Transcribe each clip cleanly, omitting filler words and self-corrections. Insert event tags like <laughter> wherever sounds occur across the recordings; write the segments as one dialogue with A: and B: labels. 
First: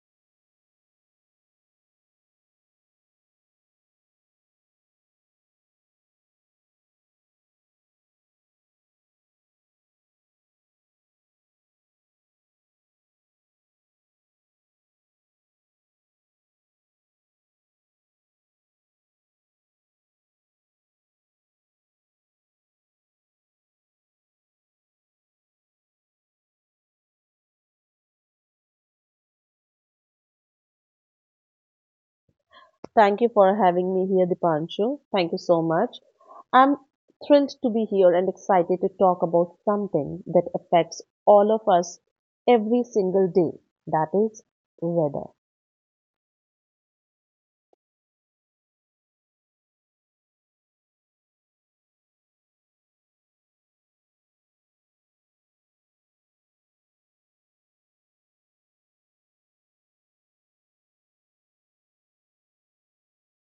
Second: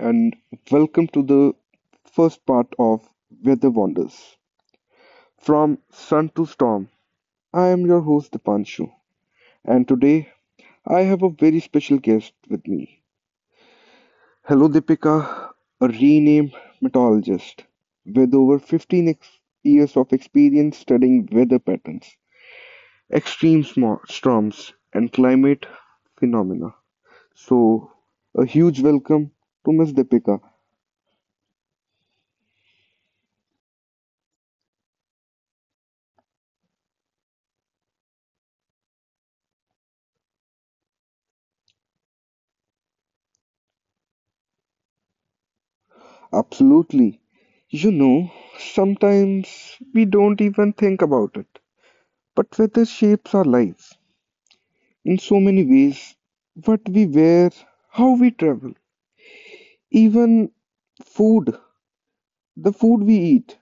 A: and welcome to the first part of Weather Wonders From Sun to Storm. I am your host, Dipanshu, and today I have a very special guest with me. Hello, Deepika, a renamed meteorologist with over 15 years of experience studying weather patterns, extreme storms, and climate phenomena. So, a huge welcome to Ms. Deepika.
B: Thank you for having me here, Dipanshu. Thank you so much. I'm thrilled to be here and excited to talk about something that affects all of us every single day. That is weather.
A: Absolutely. You know, sometimes we don't even think about it, but weather shapes our lives in so many ways. What we wear, how we travel, even food, the food we eat.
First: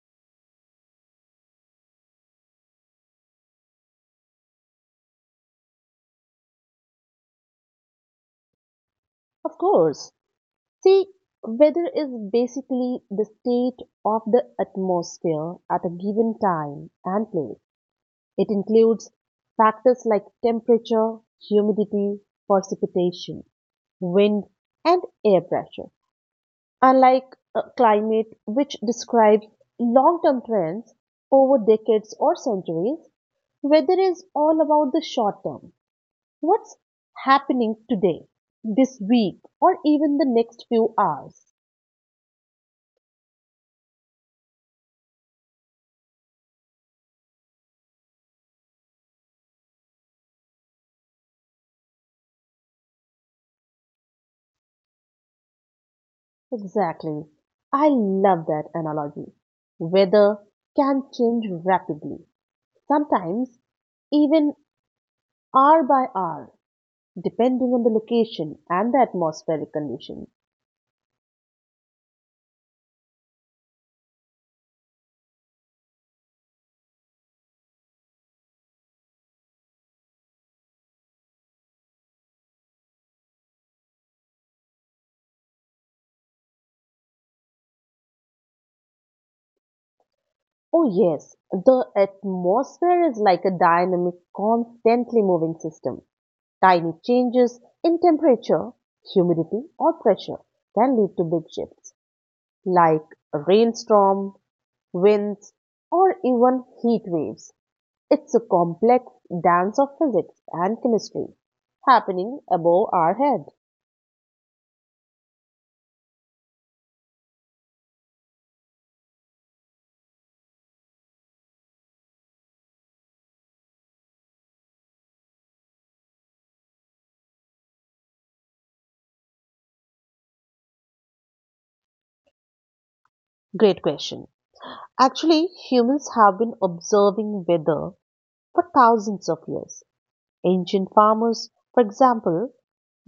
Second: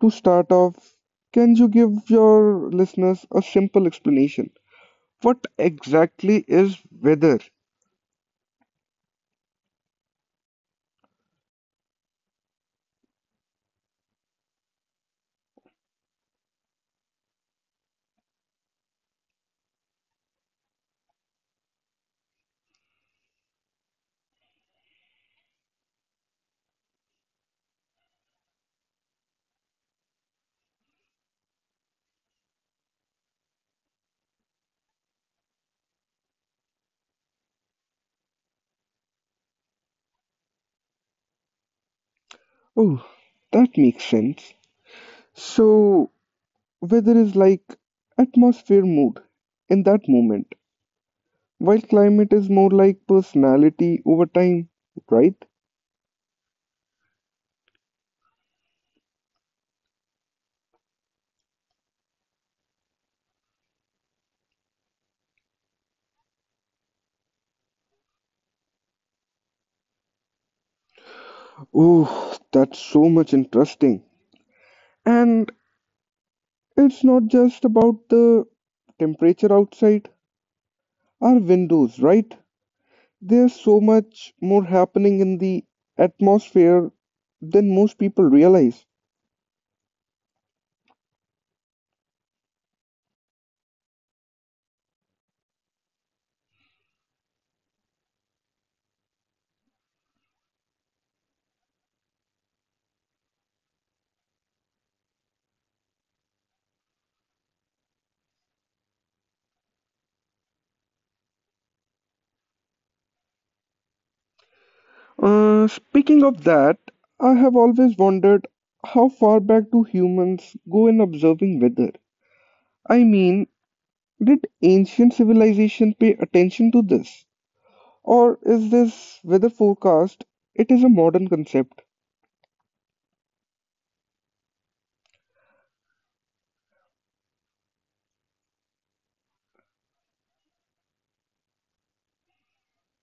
A: To start off, can you give your listeners a simple explanation? What exactly is weather?
B: Of course. See, weather is basically the state of the atmosphere at a given time and place. It includes factors like temperature, humidity, precipitation, wind, and air pressure. Unlike climate, which describes long term trends over decades or centuries, weather is all about the short term. What's happening today, this week, or even the next few hours?
A: Oh, that makes sense. So, weather is like atmosphere mood in that moment. While climate is more like personality over time, right?
B: Exactly. I love that analogy. Weather can change rapidly, sometimes even hour by hour, depending on the location and the atmospheric conditions.
A: Oh, that's so much interesting. And it's not just about the temperature outside, our windows, right? There's so much more happening in the atmosphere than most people realize.
B: Oh, yes. The atmosphere is like a dynamic, constantly moving system. Tiny changes in temperature, humidity, or pressure can lead to big shifts, like rainstorm, winds, or even heat waves. It's a complex dance of physics and chemistry happening above our head.
A: Speaking of that, I have always wondered how far back do humans go in observing weather? I mean, did ancient civilization pay attention to this? Or is this weather forecast? It is a modern concept.
B: Great question. Actually, humans have been observing weather for thousands of years. Ancient farmers, for example,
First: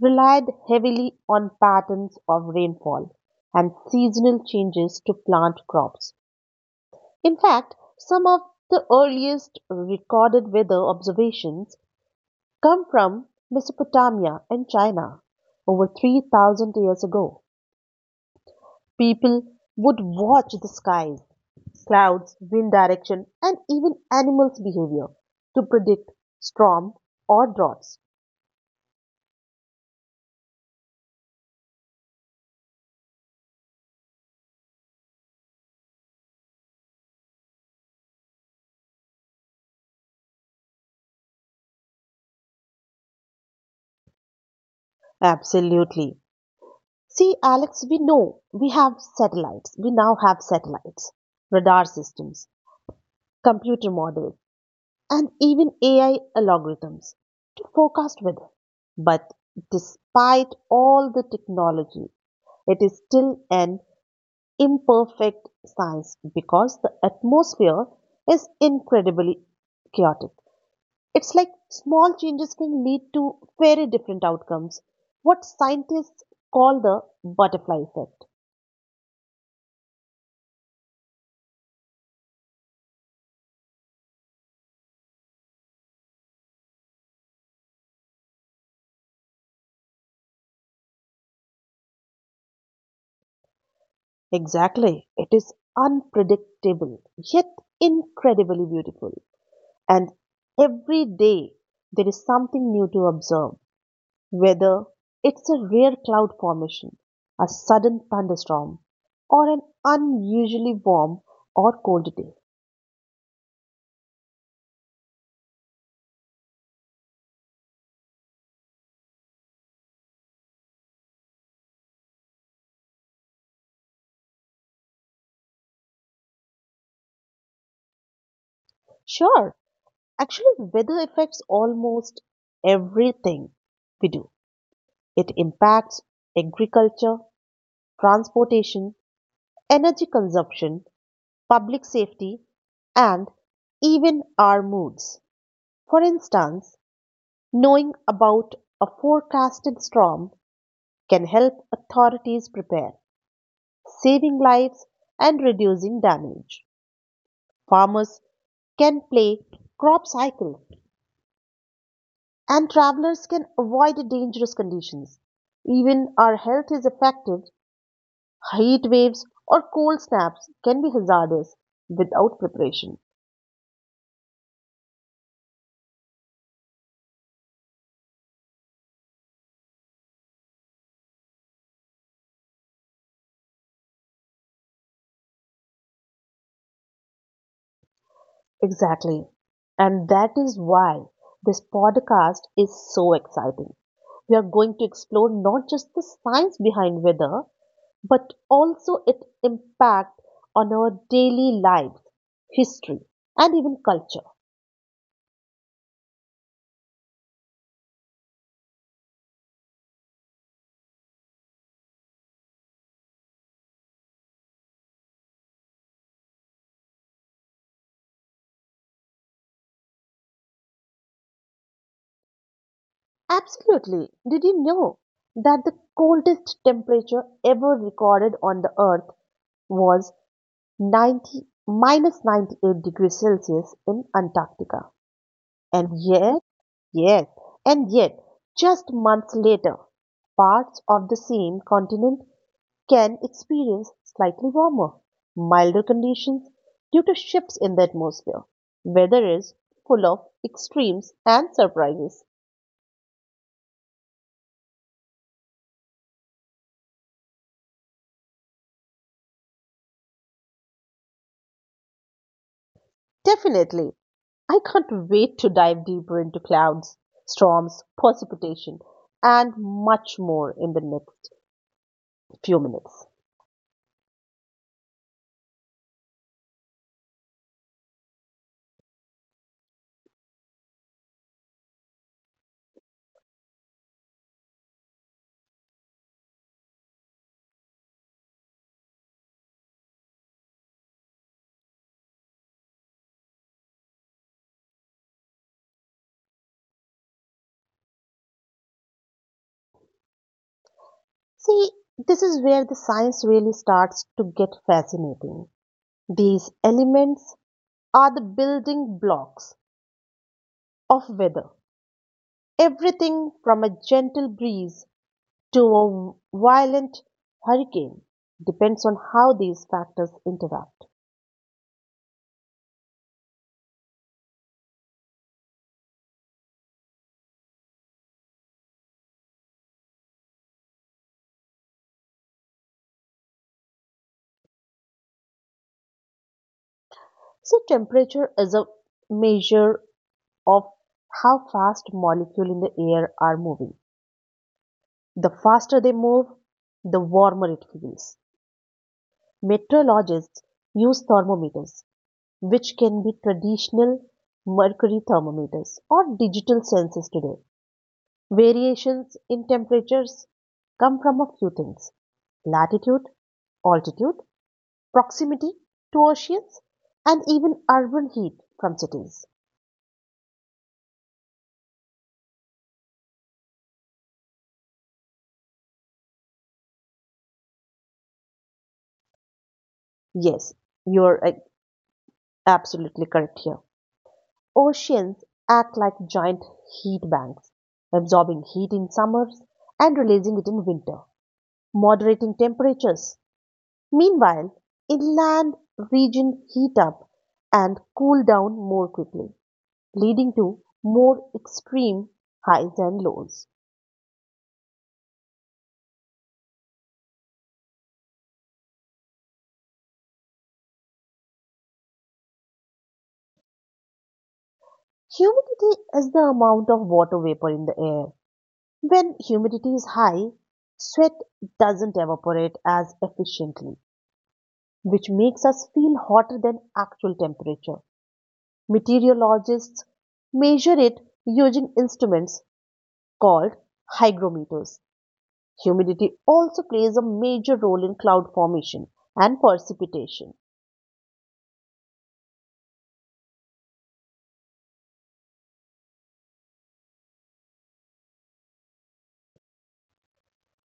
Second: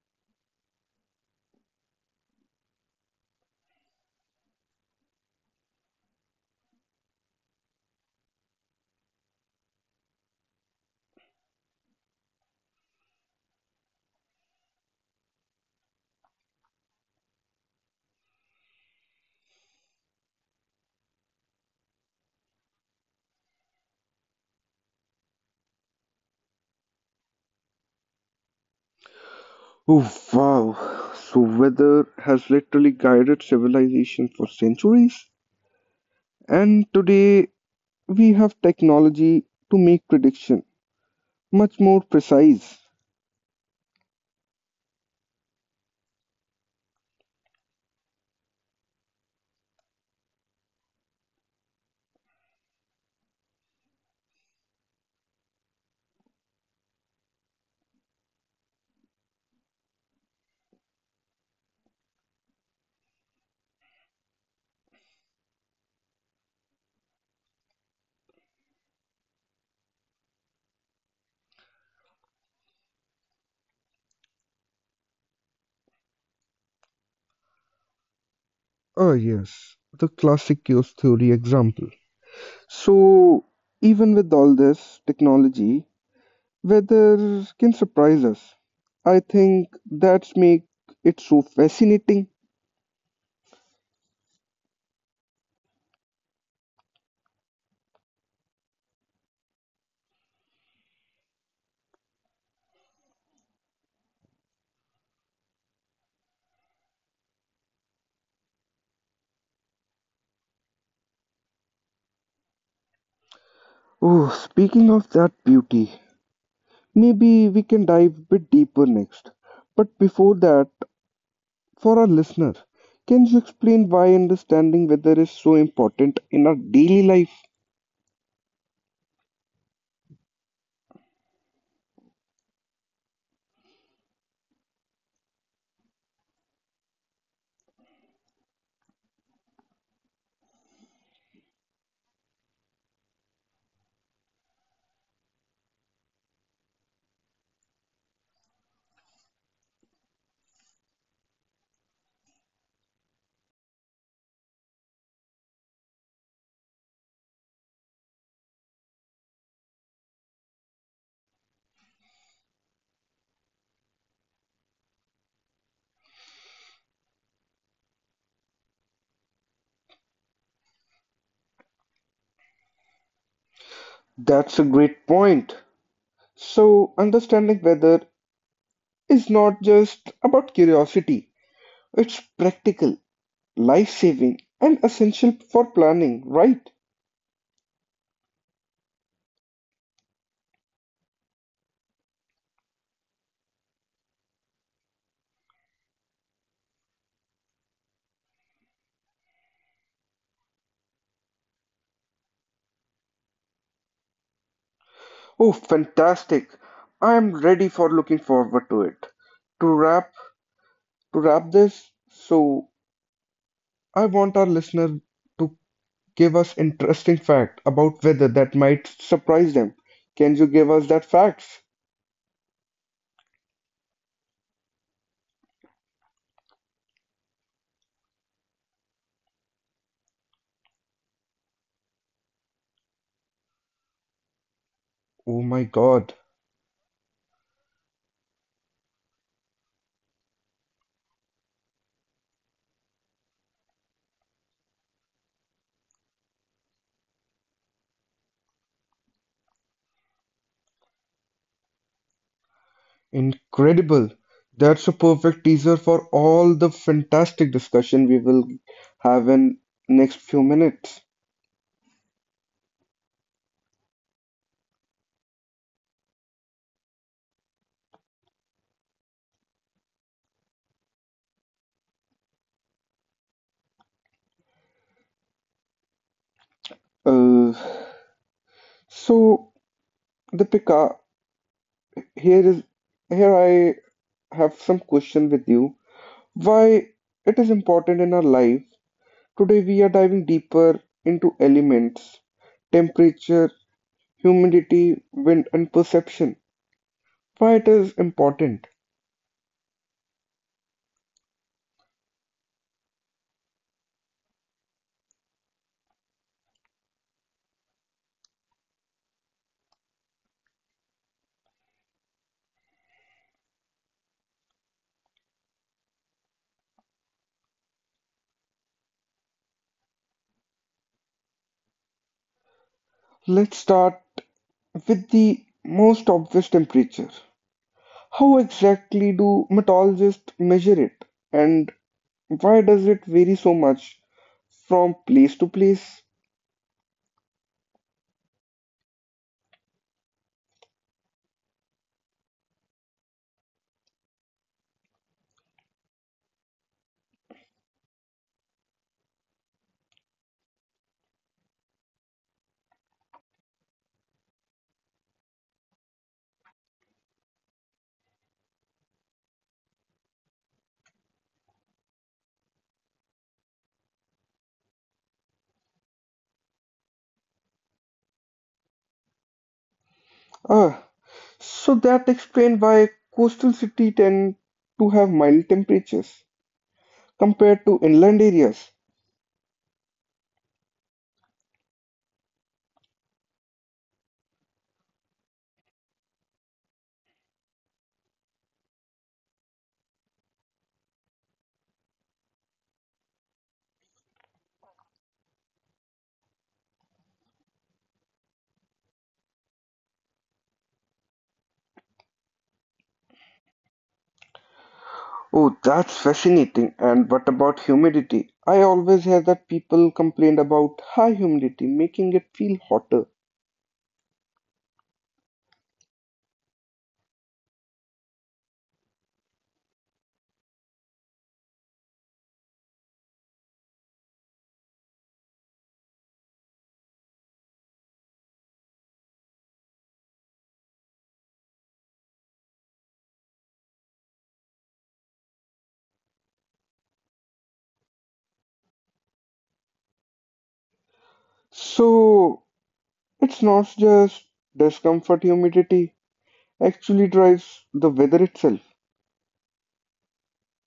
B: relied heavily on patterns of rainfall and seasonal changes to plant crops. In fact, some of the earliest recorded weather observations come from Mesopotamia and China over 3000 years ago. People would watch the skies, clouds, wind direction, and even animals' behavior to predict storm or droughts.
A: Oh, wow. So, weather has literally guided civilization for centuries. And today, we have technology to make prediction much more precise.
B: Absolutely. See, Alex, we know we have satellites. We now have satellites, radar systems, computer models, and even AI algorithms to forecast weather. But despite all the technology, it is still an imperfect science because the atmosphere is incredibly chaotic. It's like small changes can lead to very different outcomes, what scientists call the butterfly effect.
A: Ah, yes. The classic chaos theory example. So, even with all this technology, weather can surprise us. I think that's make it so fascinating.
B: Exactly. It is unpredictable, yet incredibly beautiful. And every day there is something new to observe, whether it's a rare cloud formation, a sudden thunderstorm, or an unusually warm or cold day.
A: Oh, speaking of that beauty, maybe we can dive a bit deeper next. But before that, for our listener, can you explain why understanding weather is so important in our daily life?
B: Sure, actually, weather affects almost everything we do. It impacts agriculture, transportation, energy consumption, public safety, and even our moods. For instance, knowing about a forecasted storm can help authorities prepare, saving lives and reducing damage. Farmers can play crop cycle, and travelers can avoid dangerous conditions. Even our health is affected. Heat waves or cold snaps can be hazardous without preparation.
A: That's a great point. So, understanding weather is not just about curiosity, it's practical, life saving, and essential for planning, right?
B: Exactly. And that is why this podcast is so exciting. We are going to explore not just the science behind weather, but also its impact on our daily lives, history, and even culture.
A: Oh, fantastic. I am ready for looking forward to it. To wrap to wrap this, so I want our listener to give us interesting fact about weather that might surprise them. Can you give us that facts?
B: Absolutely. Did you know that the coldest temperature ever recorded on the earth was 90, minus 98 degrees Celsius in Antarctica?
A: Oh my
B: And
A: God,
B: yet, Yes, and yet, just months later, parts of the same continent can experience slightly warmer, milder conditions due to shifts in the atmosphere. Weather is full of extremes and surprises.
A: incredible. That's a perfect teaser for all the fantastic discussion we will have in next few minutes.
B: Definitely, I can't wait to dive deeper into clouds, storms, precipitation, and much more in the next few minutes.
A: Uh, so Deepika, here is here I have some question with you. Why it is important in our life? Today we are diving deeper into elements, temperature, humidity, wind, and perception. Why it is important?
B: See, this is where the science really starts to get fascinating. These elements are the building blocks of weather. Everything from a gentle breeze to a violent hurricane depends on how these factors interact.
A: Let's start with the most obvious temperature. How exactly do meteorologists measure it, and why does it vary so much from place to place?
B: So, temperature is a measure of how fast molecules in the air are moving. The faster they move, the warmer it feels. Meteorologists use thermometers, which can be traditional mercury thermometers or digital sensors today. Variations in temperatures come from a few things: latitude, altitude, proximity to oceans, and even urban heat from cities.
A: Ah, so that explains why coastal cities tend to have mild temperatures compared to inland areas.
B: Yes, you're absolutely correct here. Oceans act like giant heat banks, absorbing heat in summers and releasing it in winter, moderating temperatures. Meanwhile, inland regions heat up and cool down more quickly, leading to more extreme highs and lows.
A: Oh, that's fascinating. And what about humidity? I always hear that people complain about high humidity, making it feel hotter.
B: Humidity is the amount of water vapor in the air. When humidity is high, sweat doesn't evaporate as efficiently, which makes us feel hotter than actual temperature. Meteorologists measure it using instruments called hygrometers. Humidity also plays a major role in cloud formation and precipitation.
A: So it's not just discomfort humidity, actually drives the weather itself.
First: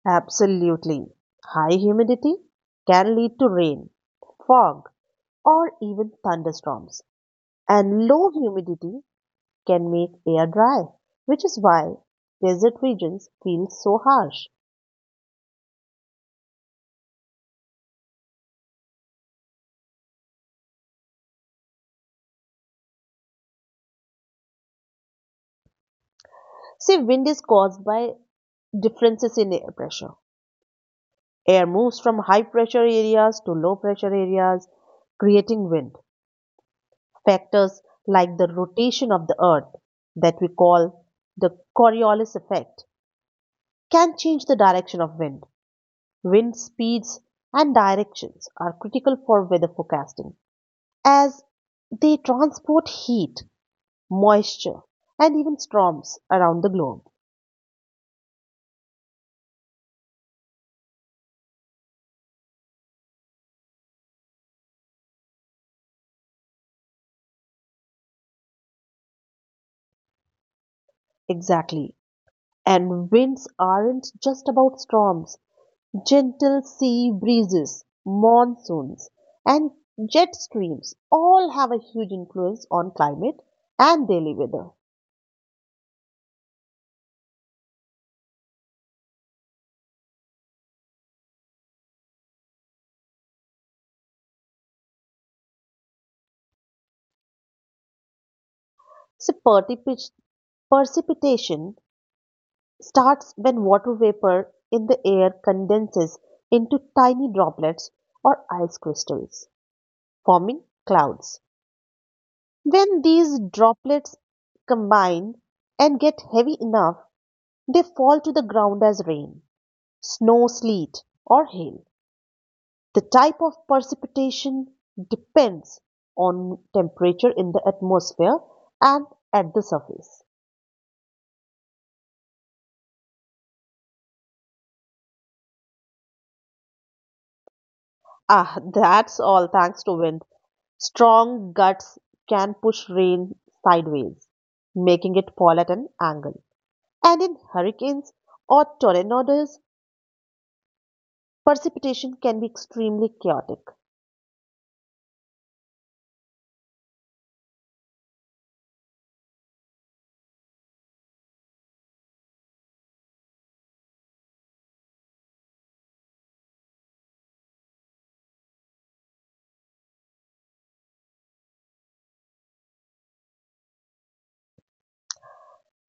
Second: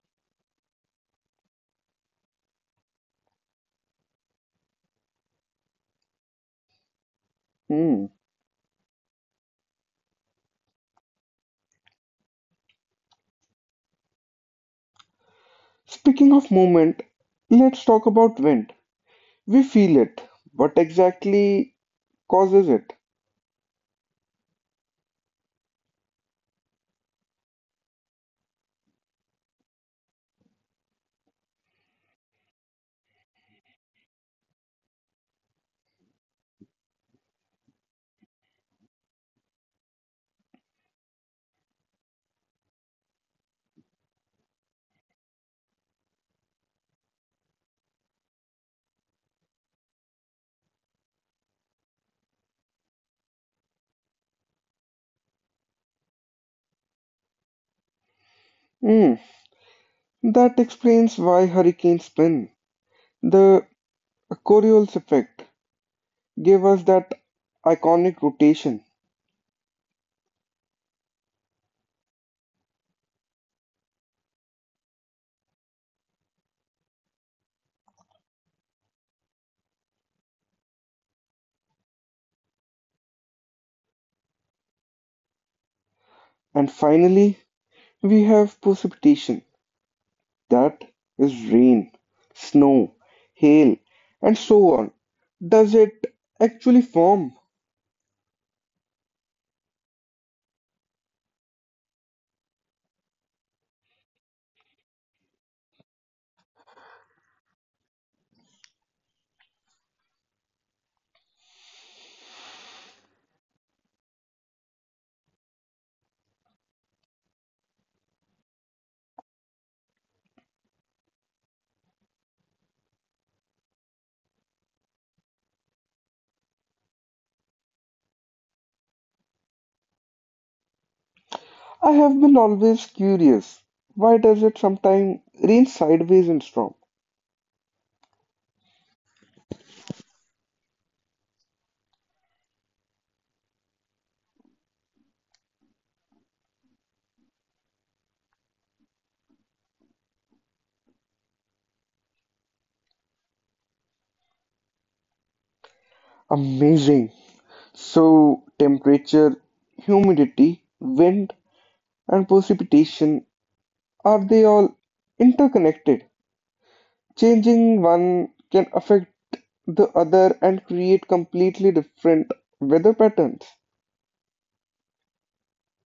B: Absolutely. High humidity can lead to rain, fog, or even thunderstorms.
A: Hmm.
B: And low humidity can make air dry, which is why desert regions feel so harsh.
A: Speaking of movement, let's talk about wind. We feel it. What exactly causes it?
B: See, wind is caused by differences in air pressure. Air moves from high pressure areas to low pressure areas, creating wind. Factors like the rotation of the earth, that we call the Coriolis effect, can change the direction of wind. Wind speeds and directions are critical for weather forecasting as they transport heat, moisture, and even storms around the globe.
A: Hmm. That explains why hurricanes spin. The Coriolis effect gave us that iconic rotation.
B: Exactly. And winds aren't just about storms. Gentle sea breezes, monsoons, and jet streams all have a huge influence on climate and daily weather.
A: And finally we have precipitation, that is rain, snow, hail, and so on. Does it actually form?
B: So, precipitation starts when water vapor in the air condenses into tiny droplets or ice crystals, forming clouds. When these droplets combine and get heavy enough, they fall to the ground as rain, snow, sleet, or hail. The type of precipitation depends on temperature in the atmosphere and at the surface.
A: I have been always curious. Why does it sometimes rain sideways in storm?
B: Ah, that's all thanks to wind. Strong guts can push rain sideways, making it fall at an angle. And in hurricanes or tornadoes, precipitation can be extremely chaotic.
A: Amazing. So temperature, humidity, wind, and precipitation, are they all interconnected? Changing one can affect the other and create completely different weather patterns.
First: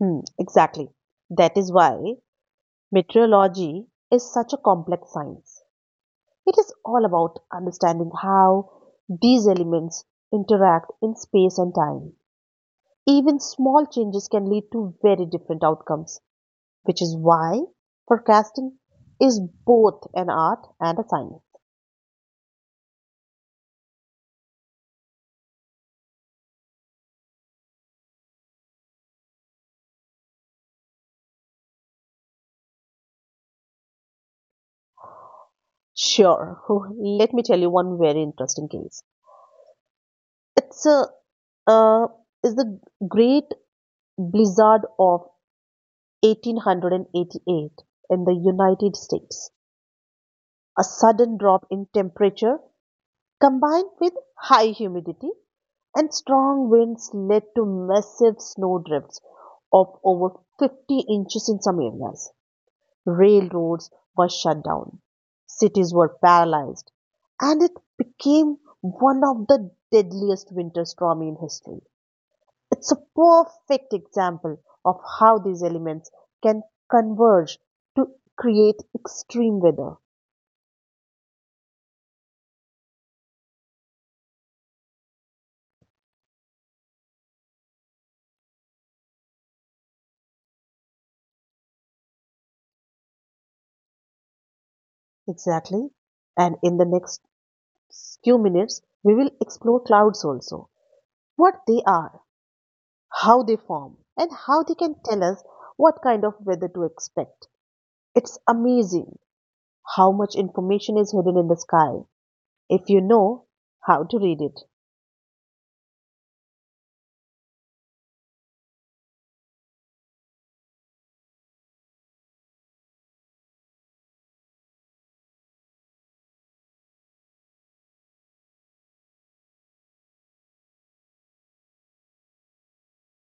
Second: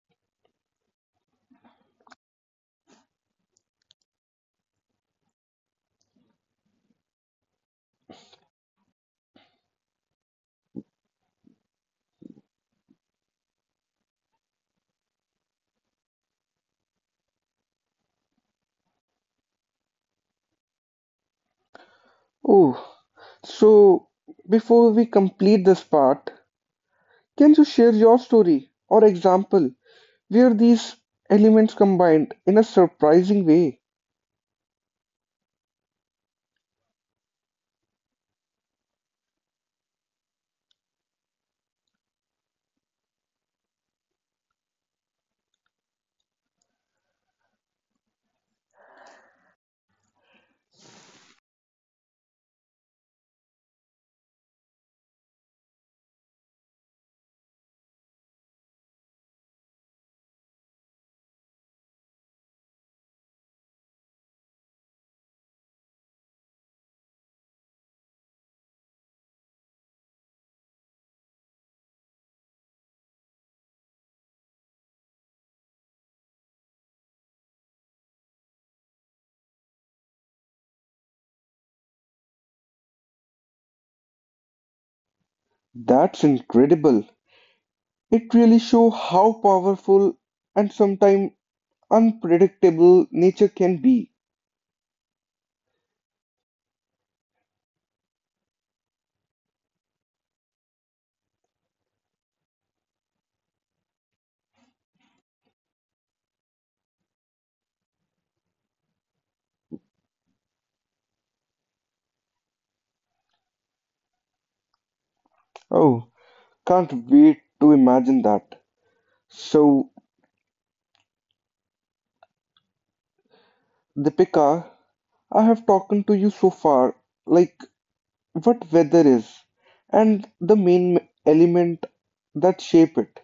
B: Hmm, exactly. That is why meteorology is such a complex science. It is all about understanding how these elements interact in space and time. Even small changes can lead to very different outcomes. Which is why forecasting is both an art and a science.
A: Oh, so before we complete this part, can you share your story or example where these elements combined in a surprising way?
B: Sure, <laughs> let me tell you one very interesting case. It's a uh, is the great blizzard of 1888 in the United States. A sudden drop in temperature combined with high humidity and strong winds led to massive snow drifts of over 50 inches in some areas. Railroads were shut down, cities were paralyzed, and it became one of the deadliest winter storms in history. It's a perfect example of how these elements can converge to create extreme weather.
A: That's incredible. It really shows how powerful and sometimes unpredictable nature can be.
B: Exactly. And in the next few minutes, we will explore clouds also, what they are, how they form, and how they can tell us what kind of weather to expect. It's amazing how much information is hidden in the sky if you know how to read it.
A: Oh, can't wait to imagine that. So, Deepika, I have talked to you so far, like what weather is, and the main element that shape it,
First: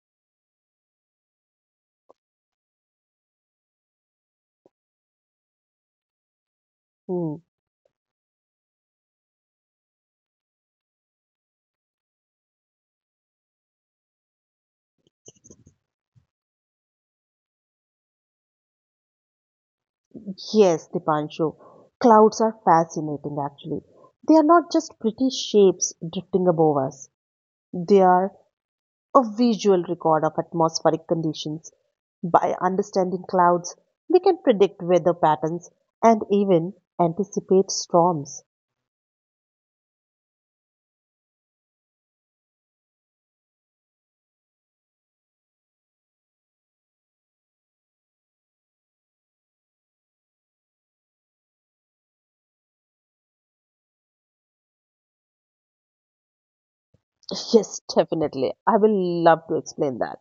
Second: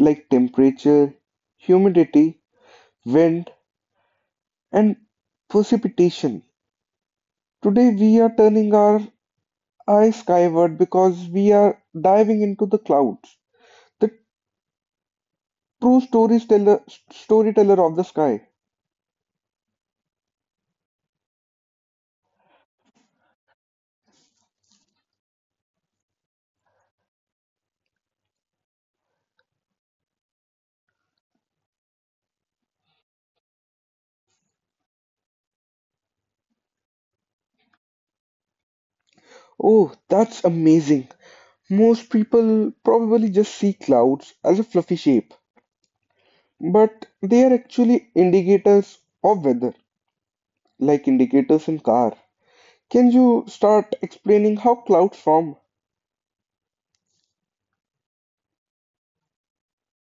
A: like temperature, humidity, wind, and precipitation.
B: Hmm.
A: Today we are turning our eyes skyward because we are diving into the clouds, the true storyteller, storyteller of the sky.
B: Yes, Dipanshu, clouds are fascinating actually. They are not just pretty shapes drifting above us, they are a visual record of atmospheric conditions. By understanding clouds, we can predict weather patterns and even anticipate storms.
A: Oh, that's amazing. Most people probably just see clouds as a fluffy shape, but they are actually indicators of weather, like indicators in car. Can you start explaining how clouds form?
B: <laughs> Yes, definitely. I will love to explain that.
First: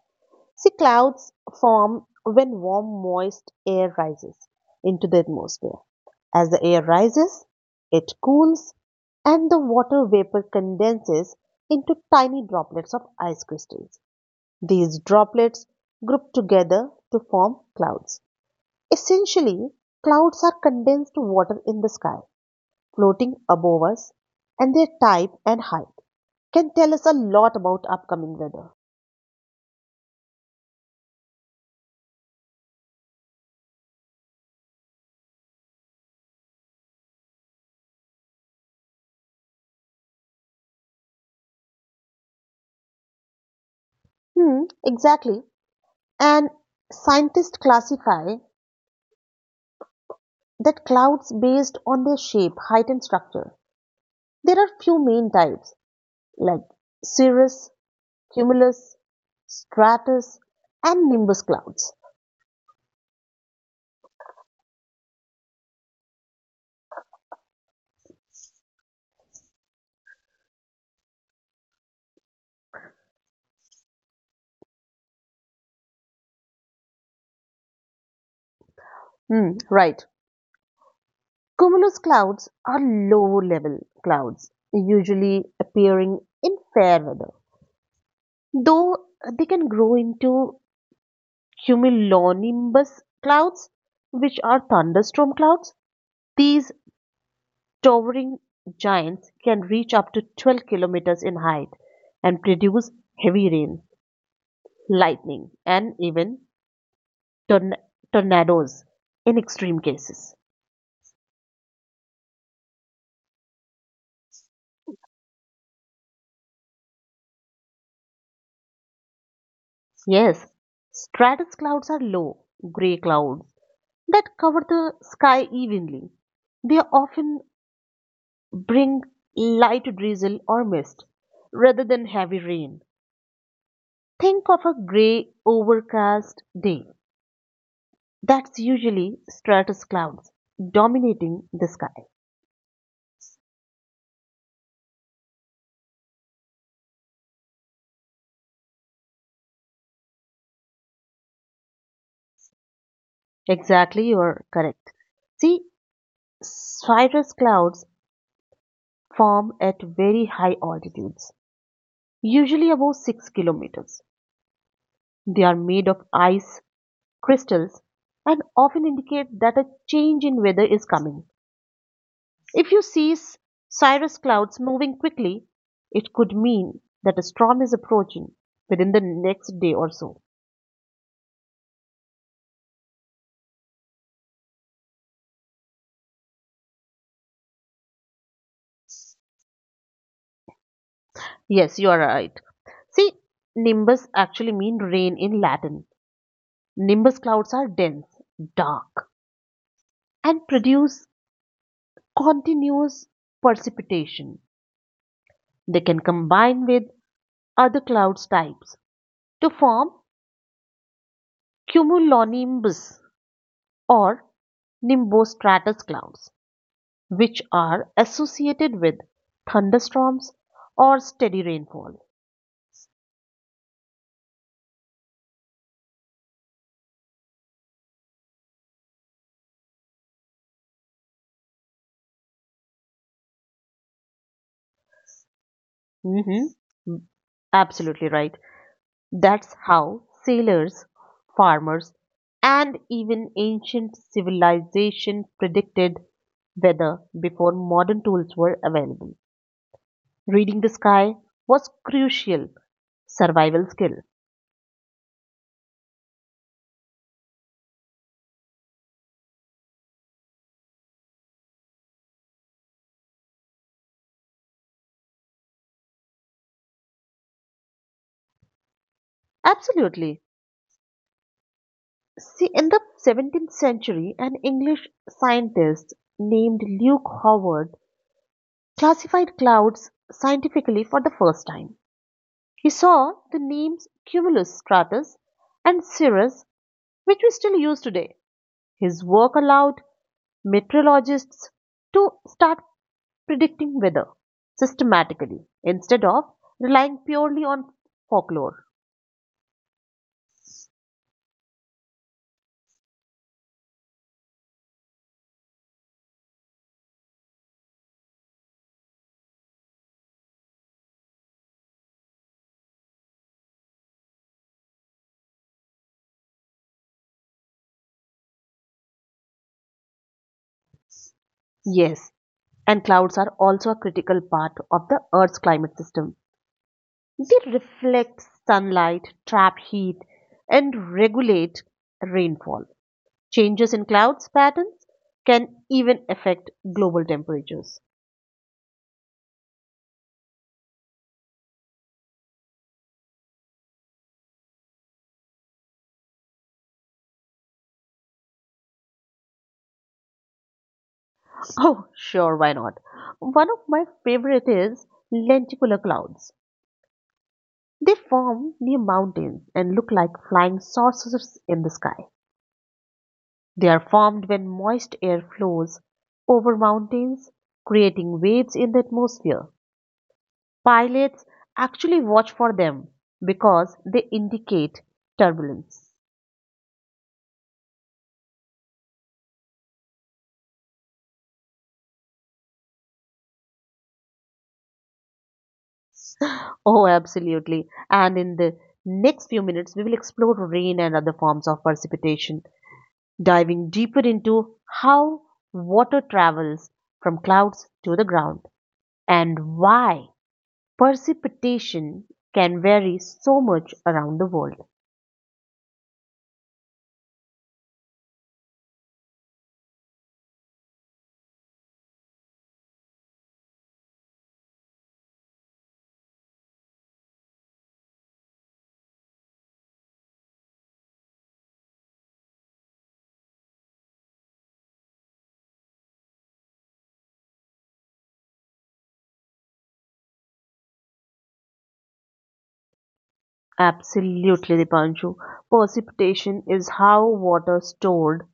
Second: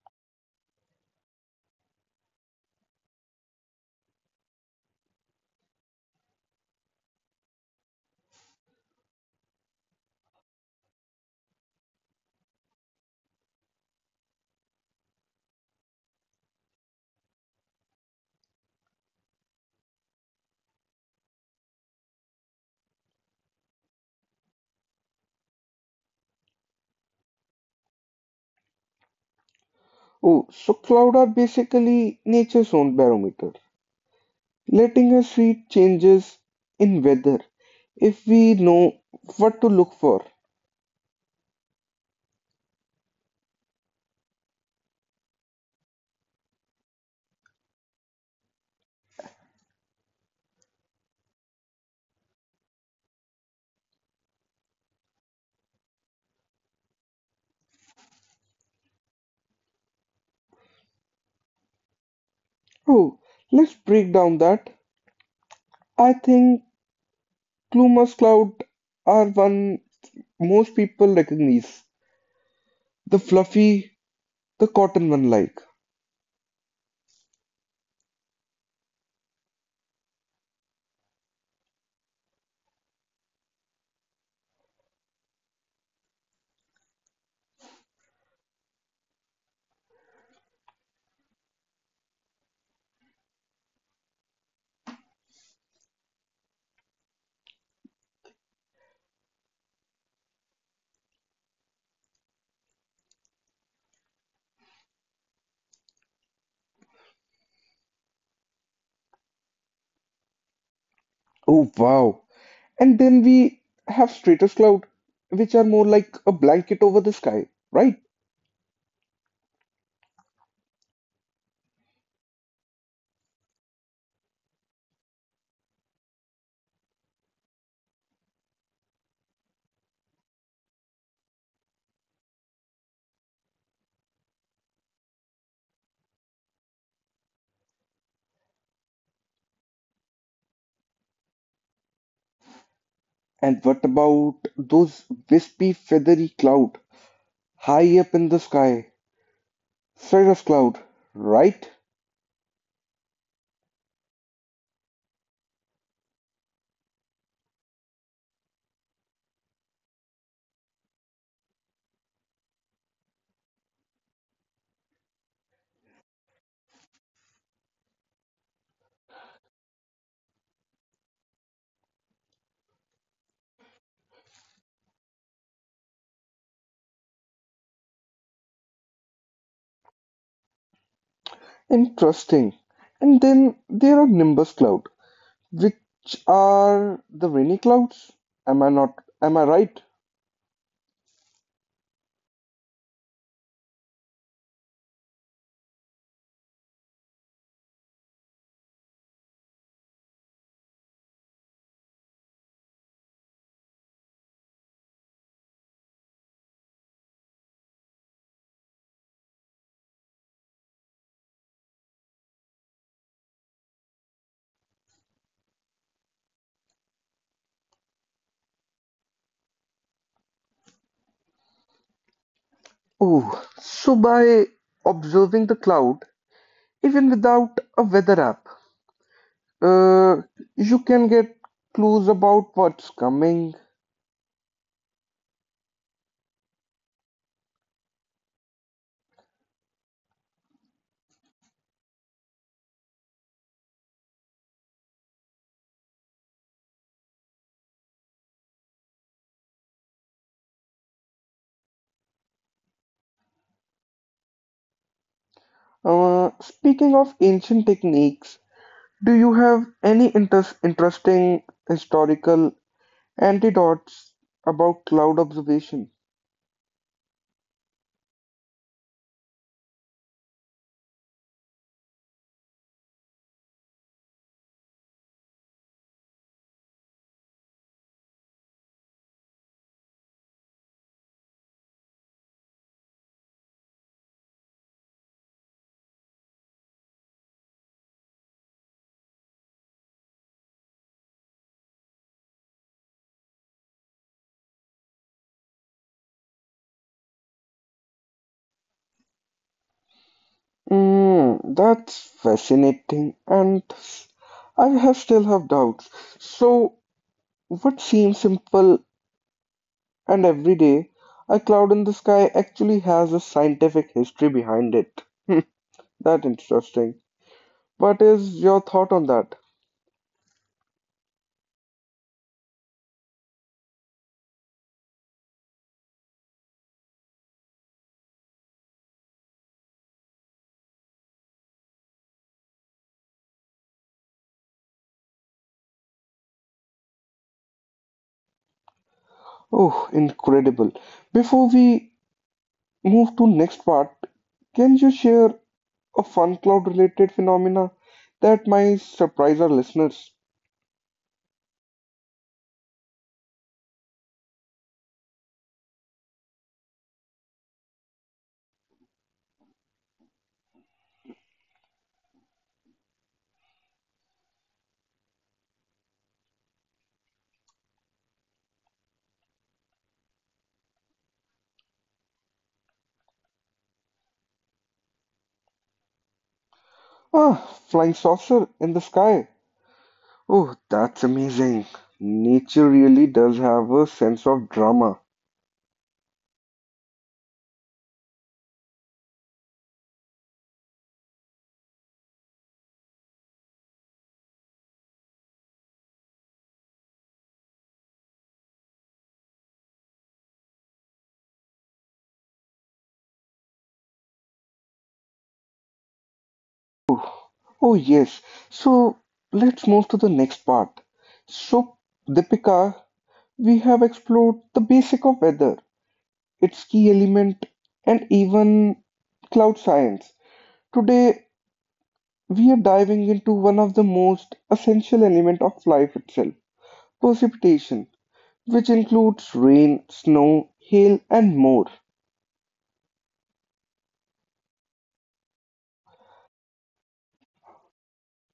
B: See, clouds form when warm moist air rises into the atmosphere. As the air rises, it cools and the water vapor condenses into tiny droplets of ice crystals. These droplets group together to form clouds. Essentially, clouds are condensed water in the sky floating above us, and their type and height can tell us a lot about upcoming weather.
A: Oh, so clouds are basically nature's own barometer, letting us see changes in weather if we know what to look for.
B: Hmm, exactly. And scientists classify that clouds based on their shape, height, and structure. There are few main types like cirrus, cumulus, stratus, and nimbus clouds.
A: Oh, let's break down that. I think cumulus cloud are one most people recognize. The fluffy, the cotton one like.
B: Hmm, right. Cumulus clouds are low level clouds, usually appearing in fair weather, though they can grow into cumulonimbus clouds, which are thunderstorm clouds. These towering giants can reach up to 12 kilometers in height and produce heavy rain, lightning, and even torn- tornadoes in extreme cases.
A: Oh wow. And then we have stratus cloud, which are more like a blanket over the sky, right?
B: Yes, stratus clouds are low, gray clouds that cover the sky evenly. They often bring light drizzle or mist rather than heavy rain. Think of a gray, overcast day. That's usually stratus clouds dominating the sky.
A: And what about those wispy, feathery cloud high up in the sky? Cirrus cloud, right?
B: Exactly, you are correct. See, cirrus clouds form at very high altitudes, usually above 6 kilometers. They are made of ice crystals and often indicate that a change in weather is coming. If you see cirrus clouds moving quickly, it could mean that a storm is approaching within the next day or so.
A: Interesting. And then there are nimbus cloud, which are the rainy clouds. Am I not? Am I right?
B: Yes, you are right. See, nimbus actually mean rain in Latin. Nimbus clouds are dense, dark, and produce continuous precipitation. They can combine with other clouds types to form cumulonimbus or nimbostratus clouds, which are associated with thunderstorms or steady rainfall.
A: Oh, so by observing the cloud, even without a weather app, Uh, you can get clues about what's coming.
B: Hmm. Absolutely right. That's how sailors, farmers, and even ancient civilization predicted weather before modern tools were available. Reading the sky was crucial survival skill.
A: Speaking of ancient techniques, do you have any interesting historical anecdotes about cloud observation?
B: Absolutely. See, in the 17th century, an English scientist named Luke Howard classified clouds scientifically for the first time. He saw the names cumulus, stratus, and cirrus, which we still use today. His work allowed meteorologists to start predicting weather systematically instead of relying purely on folklore.
A: Mm, that's fascinating, and I have still have doubts. So, what seems simple and everyday, a cloud in the sky actually has a scientific history behind it. <laughs> That interesting. What is your thought on that?
B: Yes, and clouds are also a critical part of the Earth's climate system. They reflect sunlight, trap heat, and regulate rainfall. Changes in clouds patterns can even affect global temperatures.
A: Oh, incredible. Before we move to next part, can you share a fun cloud related phenomena that might surprise our listeners?
B: Oh, sure, why not? One of my favorite is lenticular clouds. They form near mountains and look like flying saucers in the sky. They are formed when moist air flows over mountains, creating waves in the atmosphere. Pilots actually watch for them because they indicate turbulence.
A: Ah, flying saucer in the sky. Oh, that's amazing. Nature really does have a sense of drama.
B: Oh, absolutely. And in the next few minutes, we will explore rain and other forms of precipitation, diving deeper into how water travels from clouds to the ground and why precipitation can vary so much around the world.
A: Oh, yes. So let's move to the next part. So, Deepika, we have explored the basic of weather, its key element, and even cloud science. Today, we are diving into one of the most essential elements of life itself, precipitation, which includes rain, snow, hail, and more.
B: Absolutely, Dipanshu. Precipitation is how water stored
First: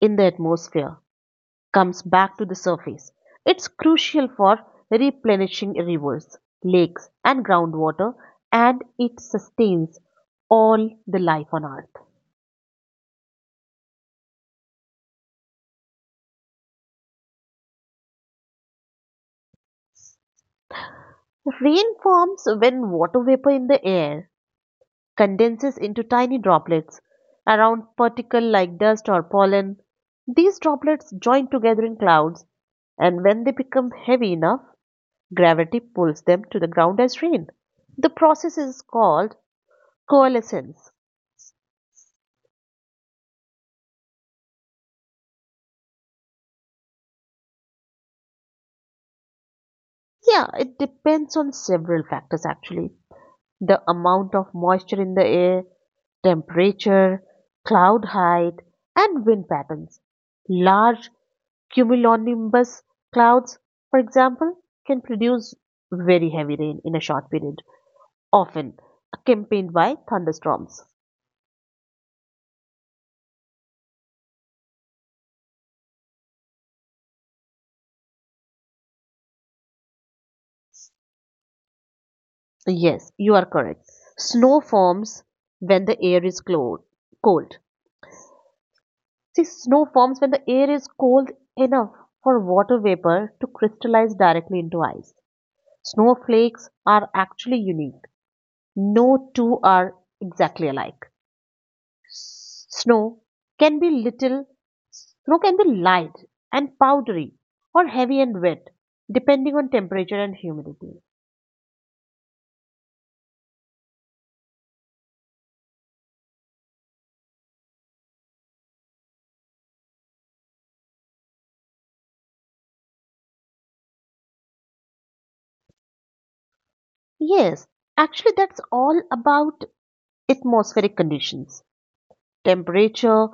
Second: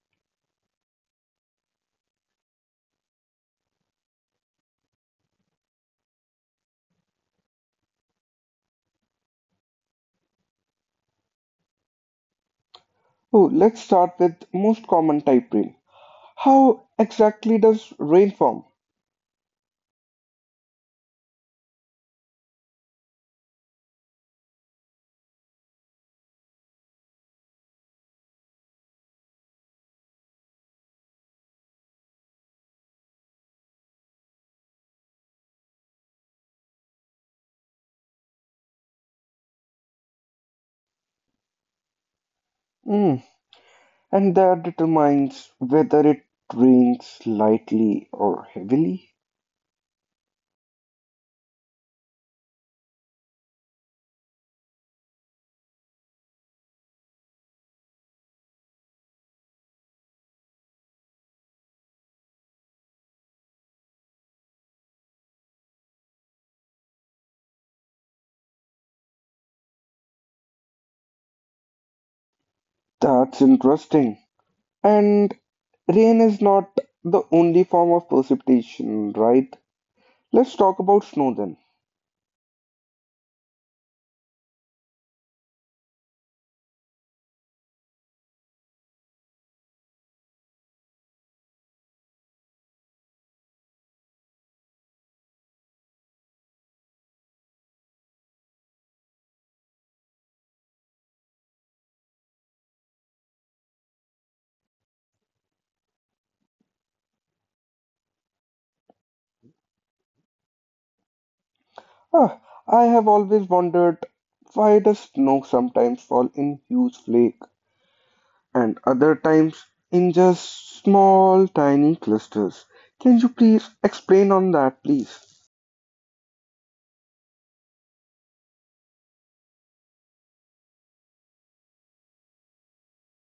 B: in the atmosphere comes back to the surface. It's crucial for replenishing rivers, lakes, and groundwater, and it sustains all the life on Earth.
A: So, let's start with most common type rain. How exactly does rain form?
B: Rain forms when water vapor in the air condenses into tiny droplets around particle like dust or pollen. These droplets join together in clouds, and when they become heavy enough, gravity pulls them to the ground as rain. The process is called coalescence.
A: Mm, and that determines whether it rains lightly or heavily.
B: Yeah, it depends on several factors actually, the amount of moisture in the air, temperature, cloud height, and wind patterns. Large Cumulonimbus clouds, for example, can produce very heavy rain in a short period, often accompanied by thunderstorms.
A: That's interesting. And rain is not the only form of precipitation, right? Let's talk about snow then.
B: Yes, you are correct. Snow forms when the air is clo- cold. See, snow forms when the air is cold enough for water vapor to crystallize directly into ice. Snowflakes are actually unique. No two are exactly alike. Snow can be little Snow can be light and powdery or heavy and wet, depending on temperature and humidity.
A: Ah, I have always wondered why does snow sometimes fall in huge flake and other times in just small tiny clusters. Can you please explain on that, please?
B: Yes, actually, that's all about atmospheric conditions. Temperature,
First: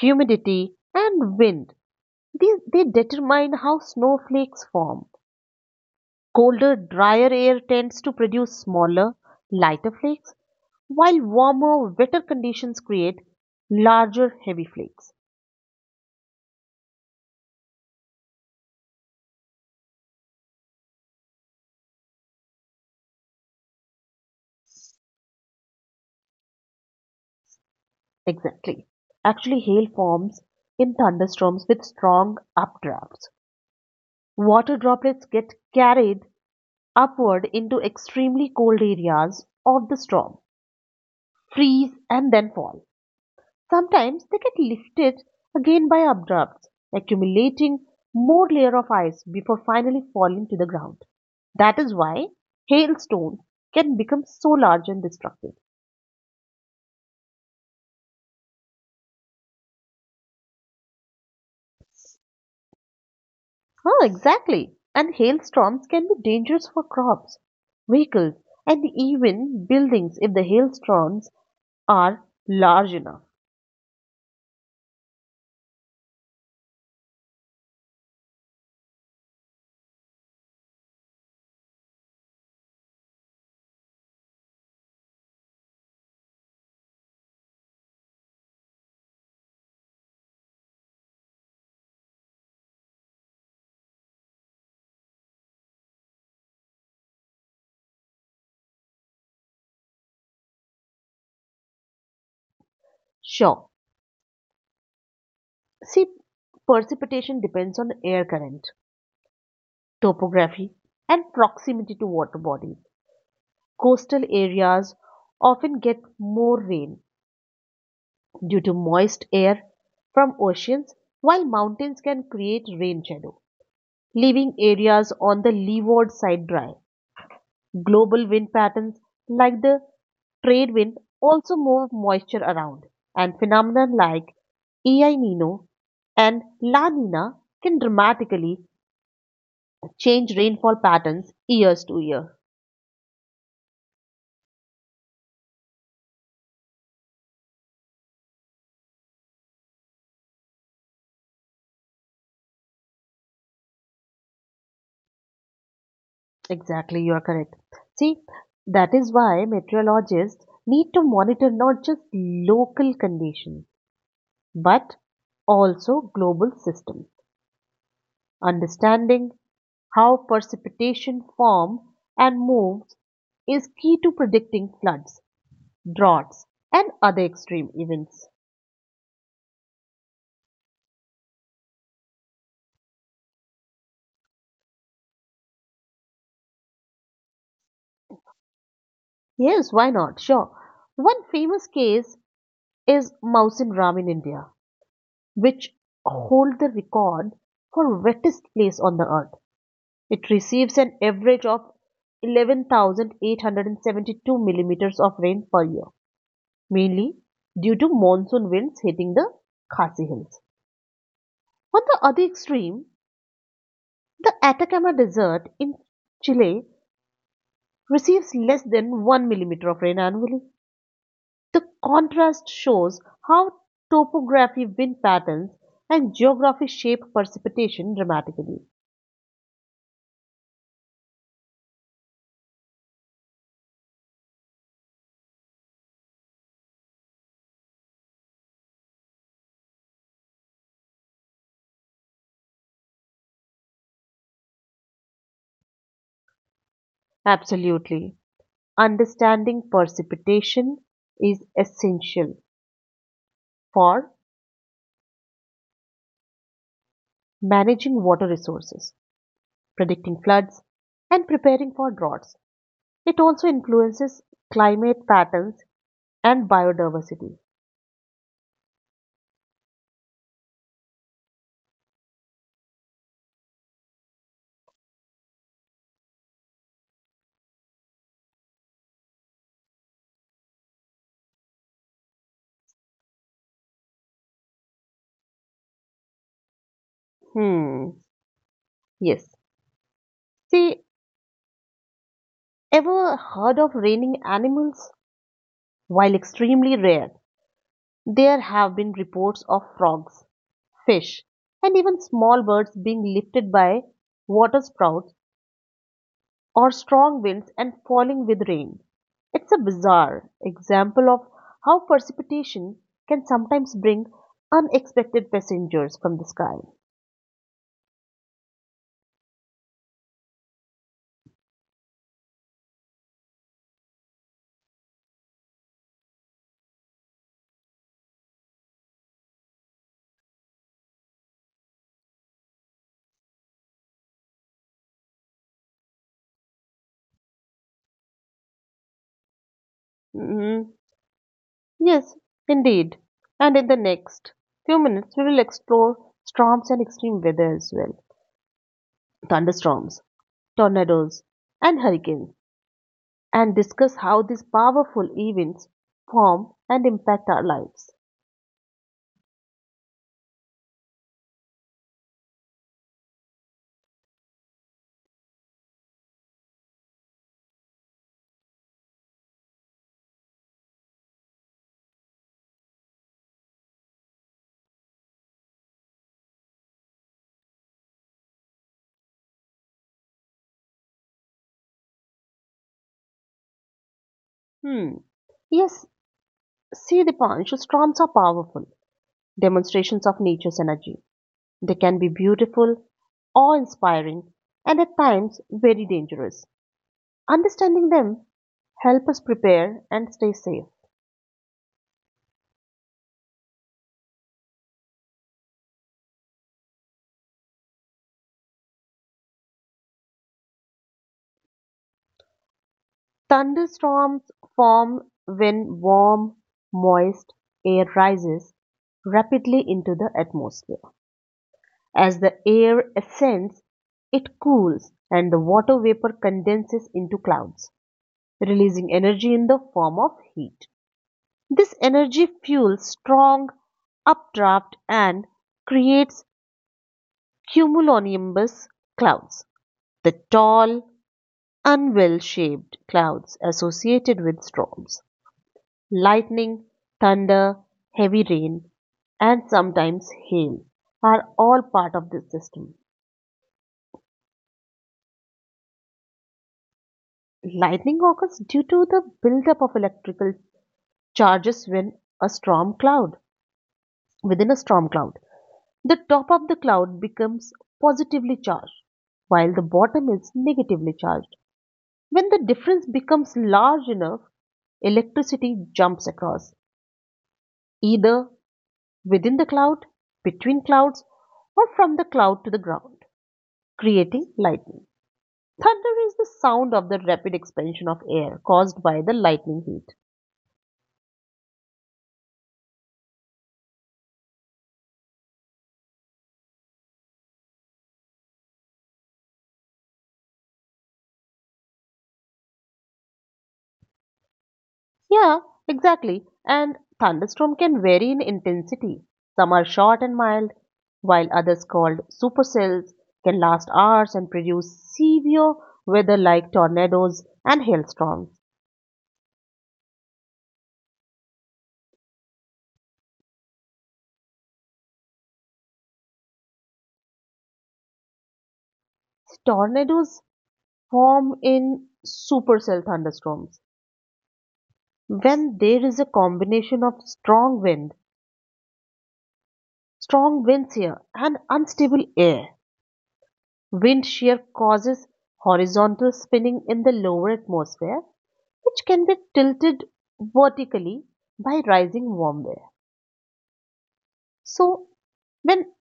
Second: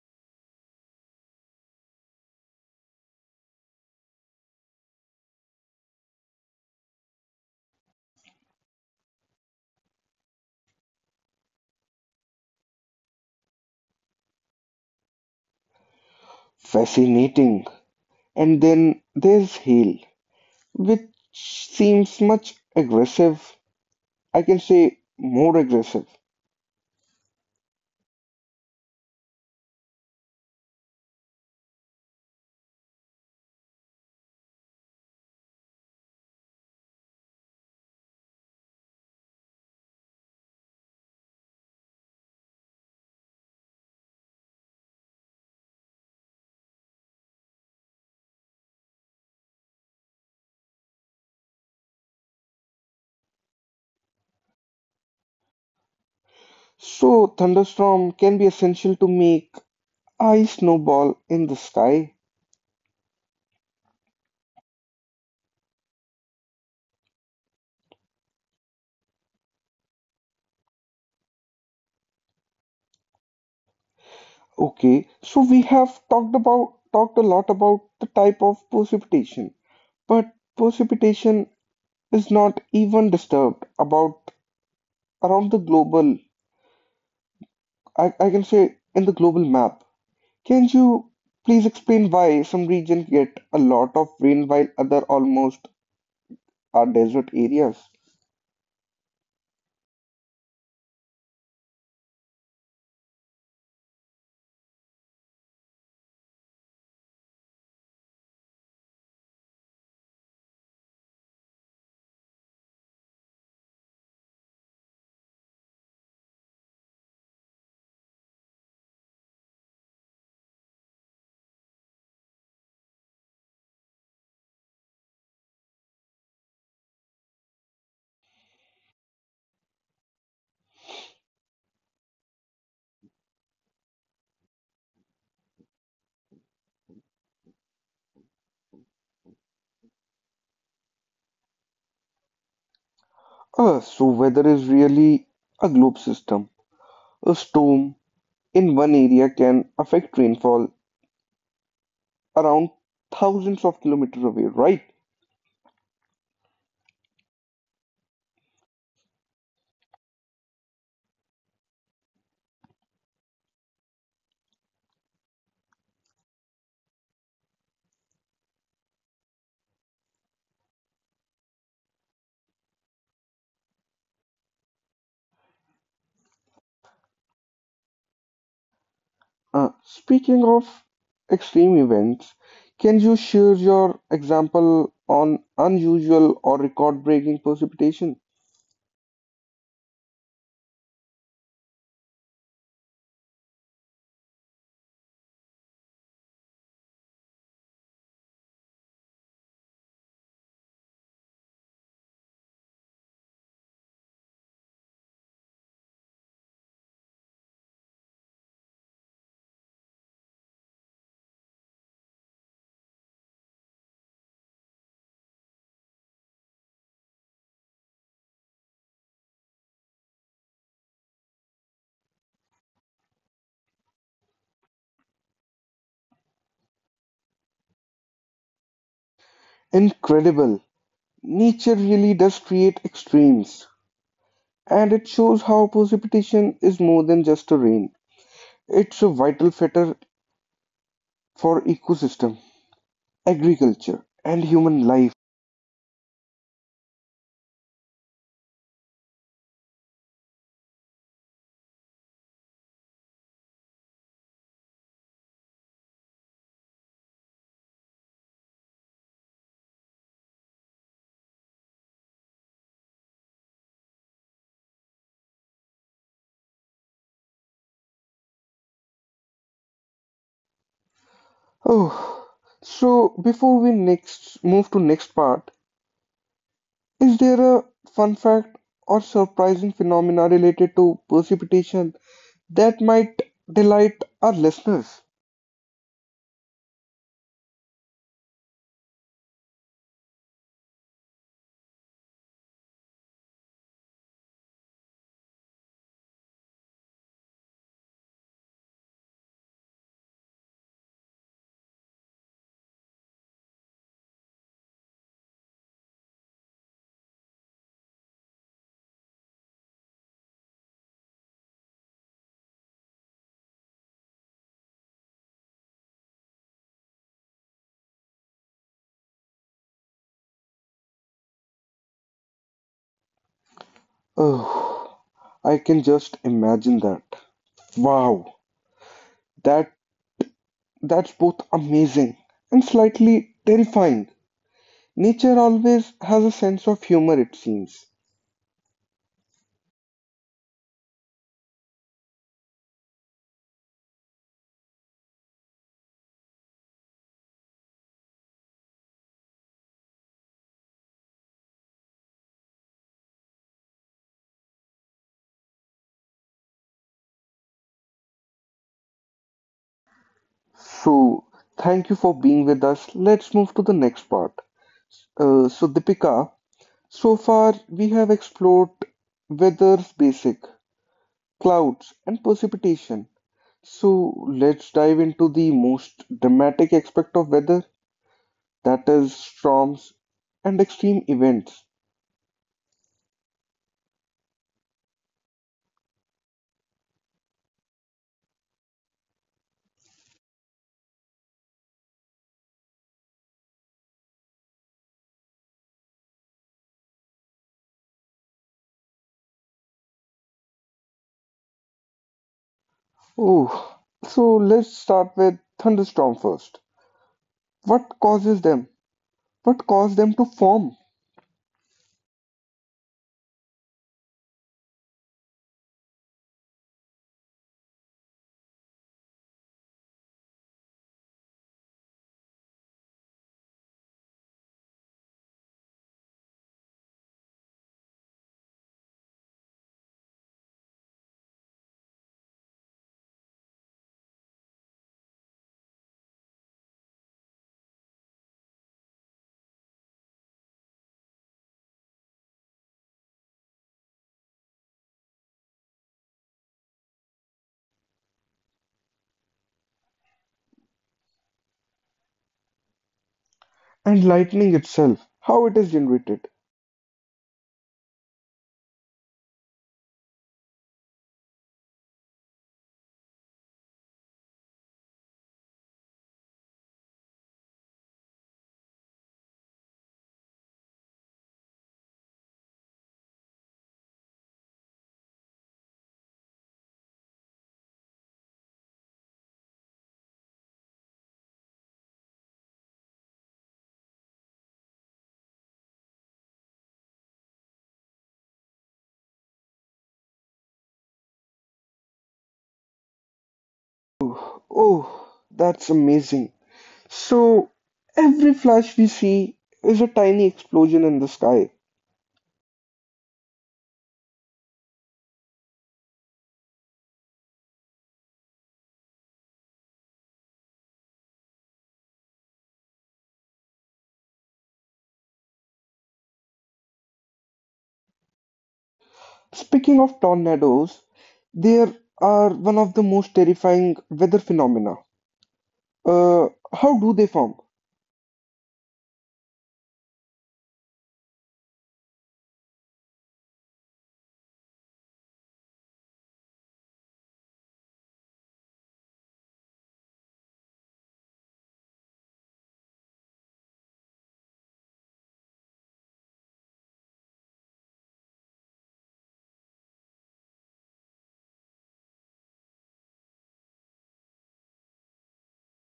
B: humidity, and wind. These, they determine how snowflakes form. Colder, drier air tends to produce smaller, lighter flakes, while warmer, wetter conditions create larger, heavy flakes.
A: Fascinating. And then there's hail, which seems much aggressive. I can say more aggressive.
B: Exactly. Actually, hail forms in thunderstorms with strong updrafts. Water droplets get carried upward into extremely cold areas of the storm, freeze, and then fall. Sometimes they get lifted again by updrafts, accumulating more layer of ice before finally falling to the ground. That is why hailstones can become so large and destructive.
A: So, thunderstorm can be essential to make ice snowball in the sky.
B: Oh, exactly. And hailstorms can be dangerous for crops, vehicles, and even buildings if the hailstones are large enough.
A: Okay, so we have talked a lot about the type of precipitation, but precipitation is not even disturbed about around the global, I can say in the global map. Can you please explain why some regions get a lot of rain while other almost are desert areas?
B: Sure. See, precipitation depends on air current, topography, and proximity to water bodies. Coastal areas often get more rain due to moist air from oceans, while mountains can create rain shadow, leaving areas on the leeward side dry. Global wind patterns like the trade wind also move moisture around, and phenomena like El Nino and La Nina can dramatically change rainfall patterns years to year.
A: So weather is really a globe system. A storm in one area can affect rainfall around thousands of kilometers away, right?
B: Exactly, you are correct. See, that is why meteorologists need to monitor not just local conditions but also global systems. Understanding how precipitation forms and moves is key to predicting floods, droughts, and other extreme events.
A: Speaking of extreme events, can you share your example on unusual or record-breaking precipitation?
B: Yes, why not? Sure. One famous case is Mausin Ram in India, which hold the record for wettest place on the earth. It receives an average of 11,872 millimeters of rain per year, mainly due to monsoon winds hitting the Khasi Hills. On the other extreme, the Atacama Desert in Chile receives less than 1 millimeter of rain annually. The contrast shows how topography, wind patterns, and geography shape precipitation dramatically.
A: Incredible. Nature really does create extremes, and it shows how precipitation is more than just a rain. It's a vital factor for ecosystem, agriculture, and human life.
B: Absolutely. Understanding precipitation is essential for managing water resources, predicting floods, and preparing for droughts. It also influences climate patterns and biodiversity.
A: Oh, so before we next move to next part, is there a fun fact or surprising phenomena related to precipitation that might delight our listeners?
B: Hmm. Yes. See, ever heard of raining animals? While extremely rare, there have been reports of frogs, fish, and even small birds being lifted by water spouts or strong winds and falling with rain. It's a bizarre example of how precipitation can sometimes bring unexpected passengers from the sky.
A: Oh, I can just imagine that. Wow, that that's both amazing and slightly terrifying. Nature always has a sense of humor, it seems.
B: Mhm. Yes, indeed. And in the next few minutes, we will explore storms and extreme weather as well: thunderstorms, tornadoes, and hurricanes, and discuss how these powerful events form and impact our lives.
A: So, thank you for being with us. Let's move to the next part. Deepika, so far, we have explored weather's basic, clouds, and precipitation. So, let's dive into the most dramatic aspect of weather, that is, storms and extreme events.
B: Hmm. Yes, see, the Dipanshu, storms are powerful demonstrations of nature's energy. They can be beautiful, awe inspiring, and at times very dangerous. Understanding them help us prepare and stay safe.
A: Oh, so let's start with thunderstorm first. What causes them? What caused them to form?
B: Thunderstorms form when warm, moist air rises rapidly into the atmosphere. As the air ascends, it cools and the water vapor condenses into clouds, releasing energy in the form of heat. This energy fuels strong updraft and creates cumulonimbus clouds, the tall, unwell shaped clouds associated with storms. Lightning, thunder, heavy rain, and sometimes hail are all part of this system.
A: And lightning itself, how it is generated?
B: Lightning occurs due to the buildup of electrical charges when a storm cloud within a storm cloud. The top of the cloud becomes positively charged while the bottom is negatively charged. When the difference becomes large enough, electricity jumps across, either within the cloud, between clouds, or from the cloud to the ground, creating lightning. Thunder is the sound of the rapid expansion of air caused by the lightning heat.
A: Oh, oh, that's amazing. So every flash we see is a tiny explosion in the sky.
B: Yeah, exactly. And thunderstorm can vary in intensity. Some are short and mild, while others called supercells can last hours and produce severe weather like tornadoes and hailstorms.
A: Speaking of tornadoes, they are one of the most terrifying weather phenomena. How do they form?
B: Tornadoes form in supercell thunderstorms when there is a combination of strong winds here, and unstable air. Wind shear causes horizontal spinning in the lower atmosphere, which can be tilted vertically by rising warm air. So, when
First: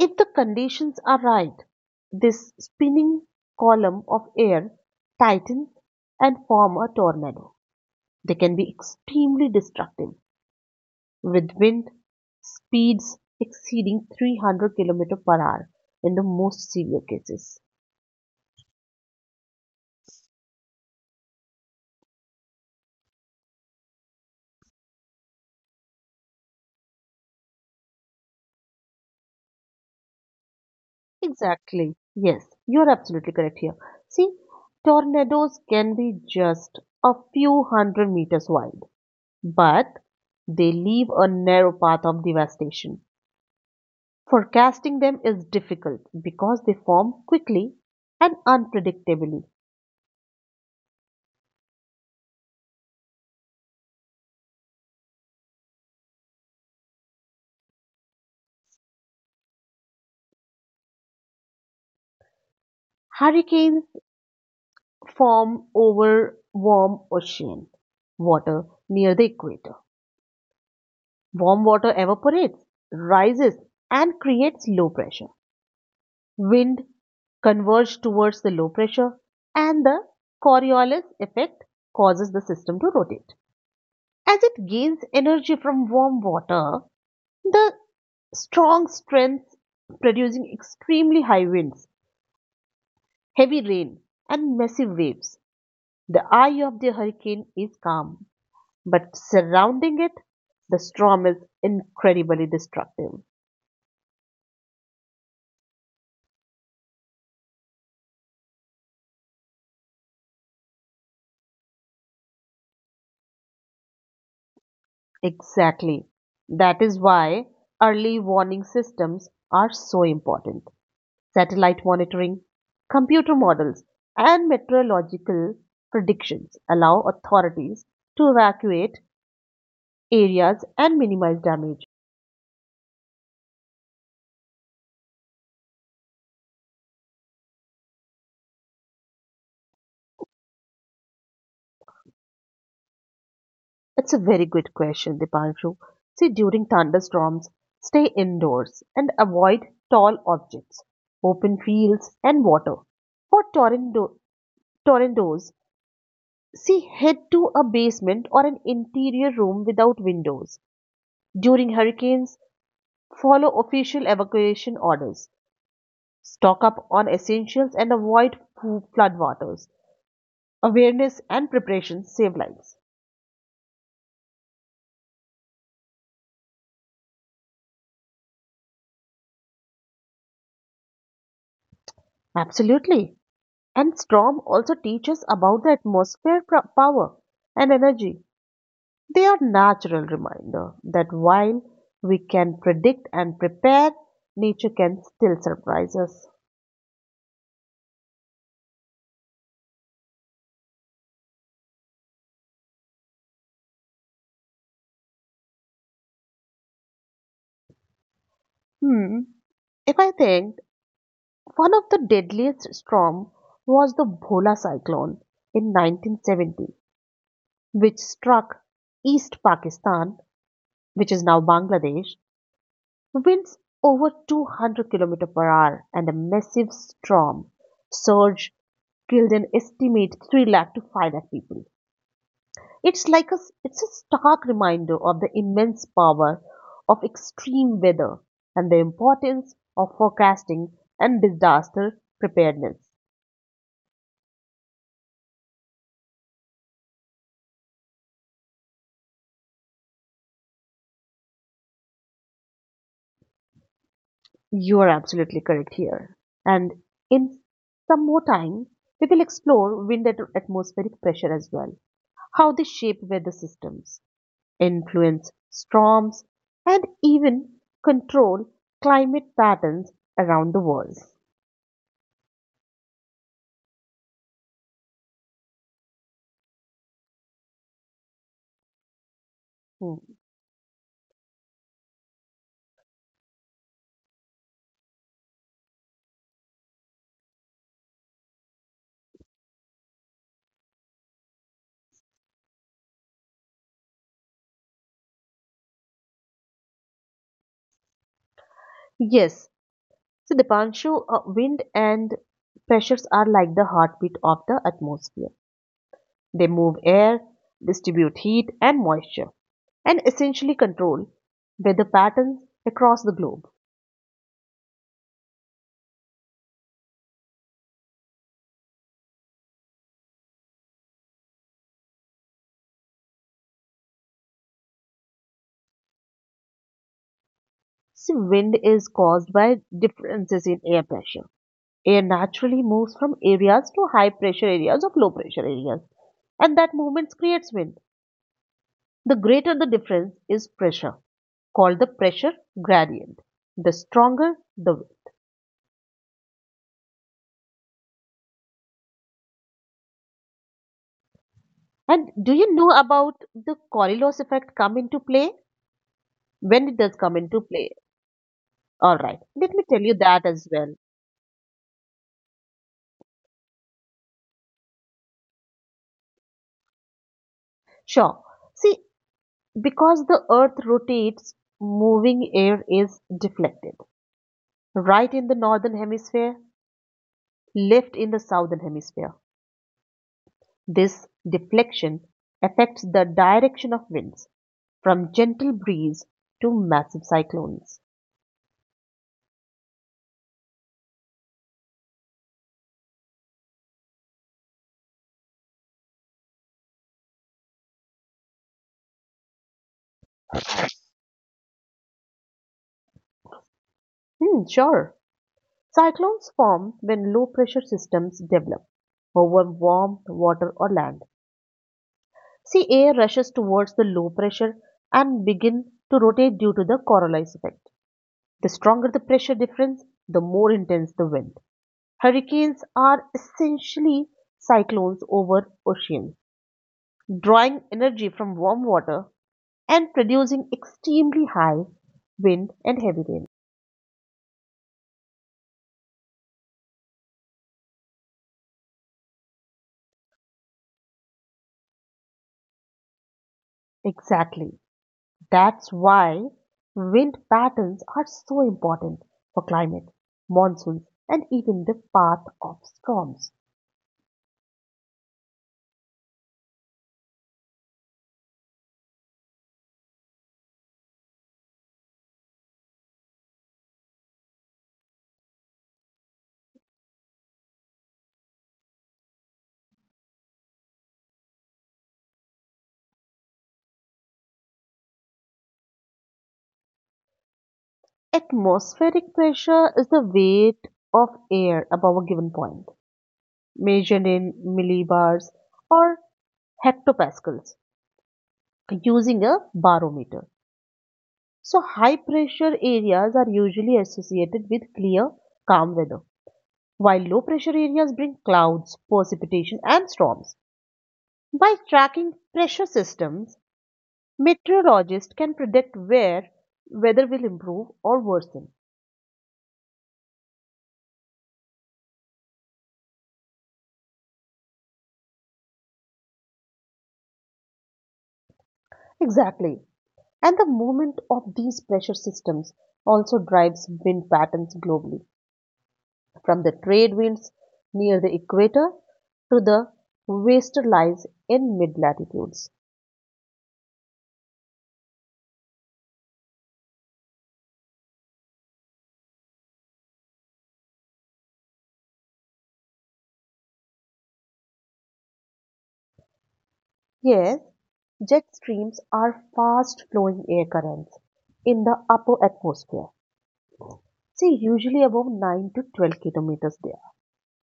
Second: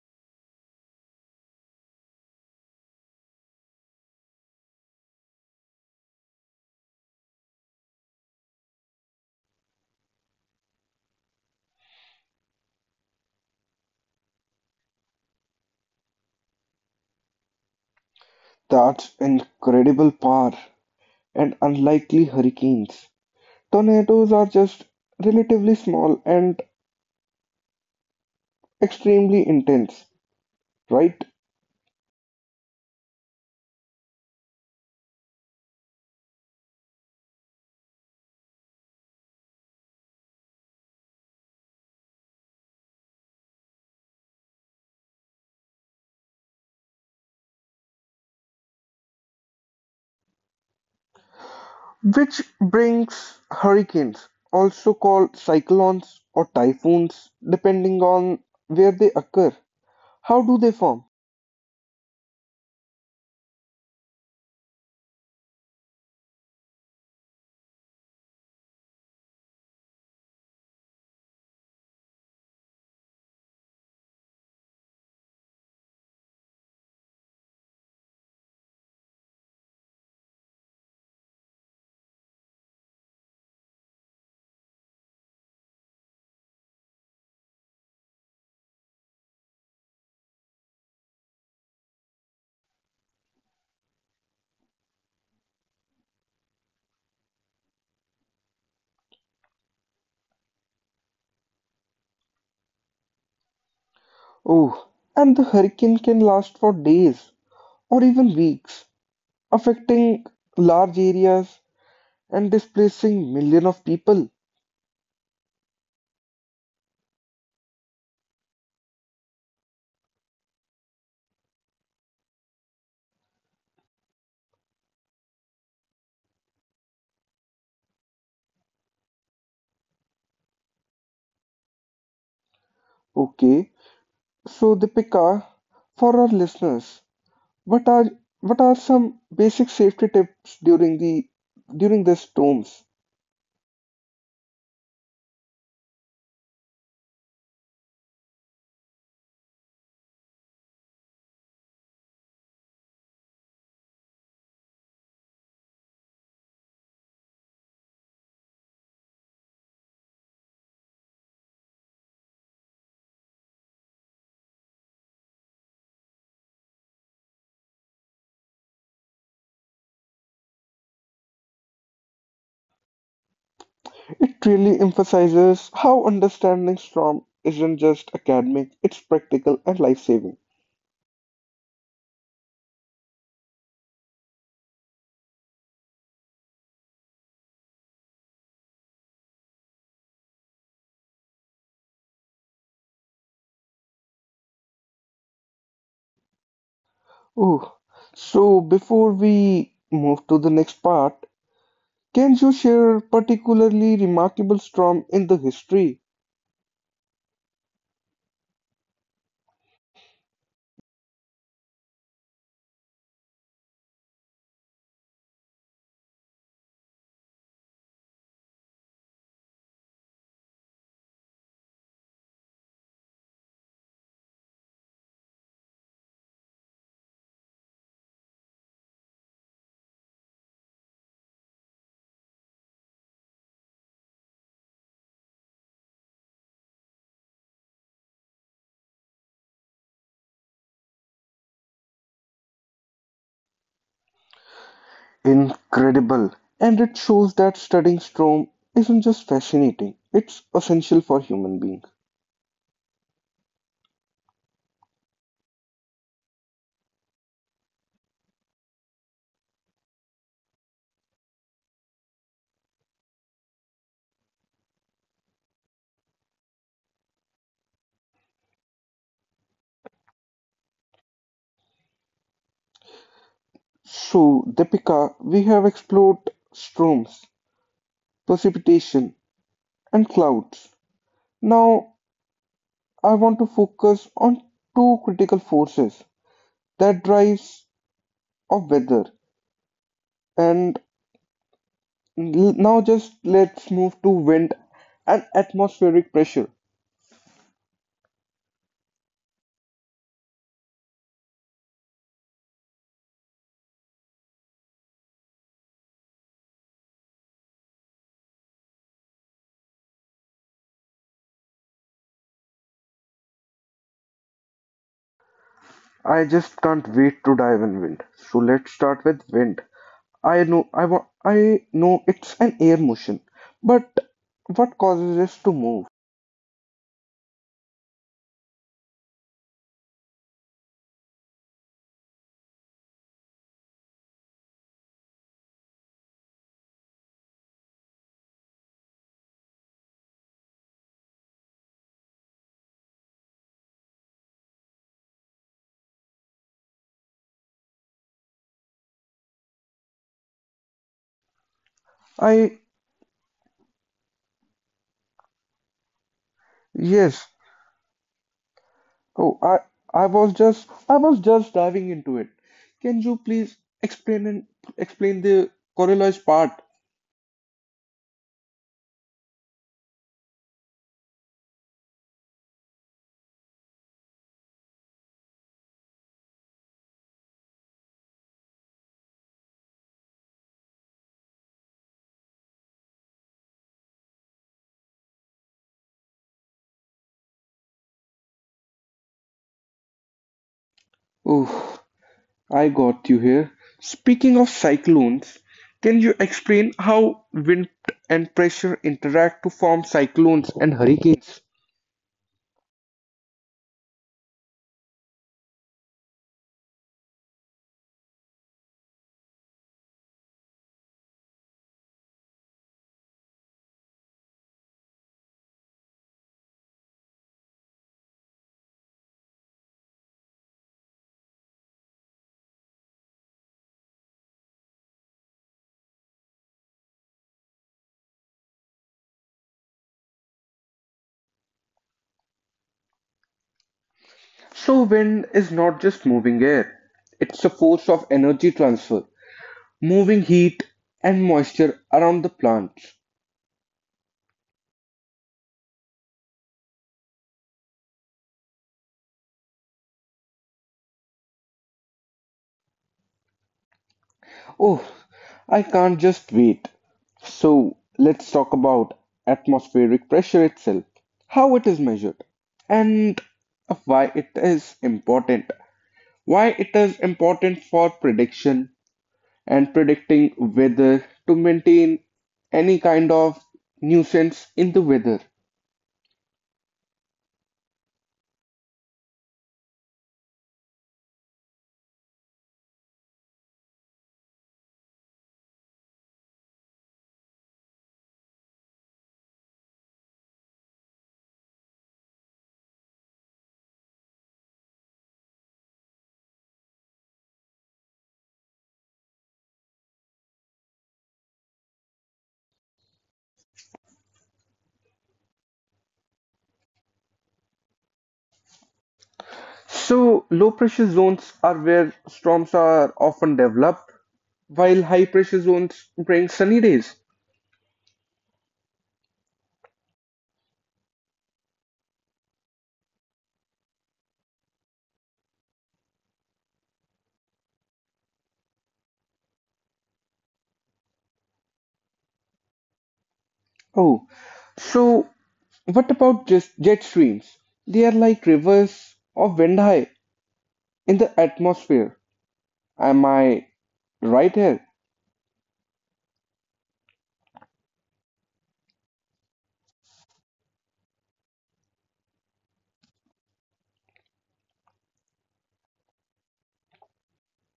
B: if the conditions are right, this spinning column of air tightens and form a tornado. They can be extremely destructive with wind speeds exceeding 300 km per hour in the most severe cases.
A: That's incredible power and unlikely hurricanes. Tornadoes are just relatively small and extremely intense, right?
B: Exactly. Yes, you're absolutely correct here. See, tornadoes can be just a few hundred meters wide, but they leave a narrow path of devastation. Forecasting them is difficult because they form quickly and unpredictably.
A: Which brings hurricanes, also called cyclones or typhoons, depending on where they occur. How do they form?
B: Hurricanes form over warm ocean water near the equator. Warm water evaporates, rises, and creates low pressure. Wind converged towards the low pressure, and the Coriolis effect causes the system to rotate. As it gains energy from warm water, the strong strength producing extremely high winds, heavy rain, and massive waves. The eye of the hurricane is calm, but surrounding it, the storm is incredibly destructive.
A: Oh, and the hurricane can last for days or even weeks, affecting large areas and displacing millions of people.
B: Exactly. That is why early warning systems are so important. Satellite monitoring, computer models, and meteorological predictions allow authorities to evacuate areas and minimize damage.
A: Okay, so Deepika, for our listeners, what are what are some basic safety tips during the storms?
B: It's a very good question, Dipanshu. See, during thunderstorms, stay indoors and avoid tall objects, open fields, and water. For tornadoes, see, head to a basement or an interior room without windows. During hurricanes, follow official evacuation orders. Stock up on essentials and avoid floodwaters. Awareness and preparation save lives.
A: It really emphasizes how understanding storm isn't just academic, it's practical and life-saving.
B: Absolutely. And storm also teach us about the atmosphere power and energy. They are natural reminder that while we can predict and prepare, nature can still surprise us.
A: Oh, so before we move to the next part, can you share a particularly remarkable storm in the history?
B: Hmm. If I think, one of the deadliest storm was the Bhola cyclone in 1970, which struck East Pakistan, which is now Bangladesh, winds over 200 km per hour and a massive storm surge killed an estimate 3 lakh to 5 lakh people. It's like a, it's a stark reminder of the immense power of extreme weather and the importance of forecasting and disaster preparedness.
A: Incredible. And it shows that studying storm isn't just fascinating, it's essential for human beings.
B: You are absolutely correct here. And in some more time, we will explore wind and atmospheric pressure as well. How they shape weather systems, influence storms, and even control climate patterns around the world.
A: So, Deepika, we have explored storms, precipitation,
B: Hmm.
A: and clouds. Now, I want to focus on two critical forces that drives of weather. And now just let's move to wind and atmospheric pressure.
B: Yes, so the Panshu, wind and pressures are like the heartbeat of the atmosphere. They move air, distribute heat and moisture, and essentially control weather patterns across the globe.
A: I just can't wait to dive in wind. So let's start with wind. I know it's an air motion, but what causes us to move?
B: So wind is caused by differences in air pressure. Air naturally moves from areas to high pressure areas of low pressure areas, and that movement creates wind. The greater the difference is pressure, called the pressure gradient. The stronger the wind. And do you
A: I
B: know about the Coriolis effect come into play? When it does come
A: yes.
B: into play? All right,
A: Oh,
B: let me tell you
A: I
B: that
A: was
B: as
A: just
B: well.
A: diving into it. Can you please explain and explain the Coriolis part?
B: Sure. See, because the Earth rotates, moving air is deflected. Right in the northern hemisphere, left in the southern hemisphere. This deflection affects the direction of winds, from gentle breeze to massive cyclones.
A: Oh, I got you here. Speaking of cyclones, can you explain how wind and pressure interact to form cyclones and hurricanes?
B: Hmm, sure. Cyclones form when low pressure systems develop over warm water or land. Sea air rushes towards the low pressure and begin to rotate due to the Coriolis effect. The stronger the pressure difference, the more intense the wind. Hurricanes are essentially cyclones over oceans, drawing energy from warm water and producing extremely high wind and heavy rain.
A: So wind is not just moving air, it's a force of energy transfer, moving heat and moisture around the plants.
B: Exactly. That's why wind patterns are so important for climate, monsoons, and even the path of storms.
A: Oh, I can't just wait. So let's talk about atmospheric pressure itself, how it is measured, and why it is important. Why it is important for prediction and predicting weather to maintain any kind of nuisance in the weather.
B: Atmospheric pressure is the weight of air above a given point, measured in millibars or hectopascals using a barometer. So, high pressure areas are usually associated with clear, calm weather, while low pressure areas bring clouds, precipitation, and storms. By tracking pressure systems, meteorologists can predict where weather will improve or worsen.
A: So, low pressure zones are where storms are often developed, while high pressure zones bring sunny days.
B: Exactly. And the movement of these pressure systems also drives wind patterns globally, from the trade winds near the equator to the westerlies in mid latitudes.
A: Oh, so what about just jet streams? They are like rivers of wind high in the atmosphere. Am I right here?
B: Yes, jet streams are fast flowing air currents in the upper atmosphere. See, usually above 9 to 12 kilometers there.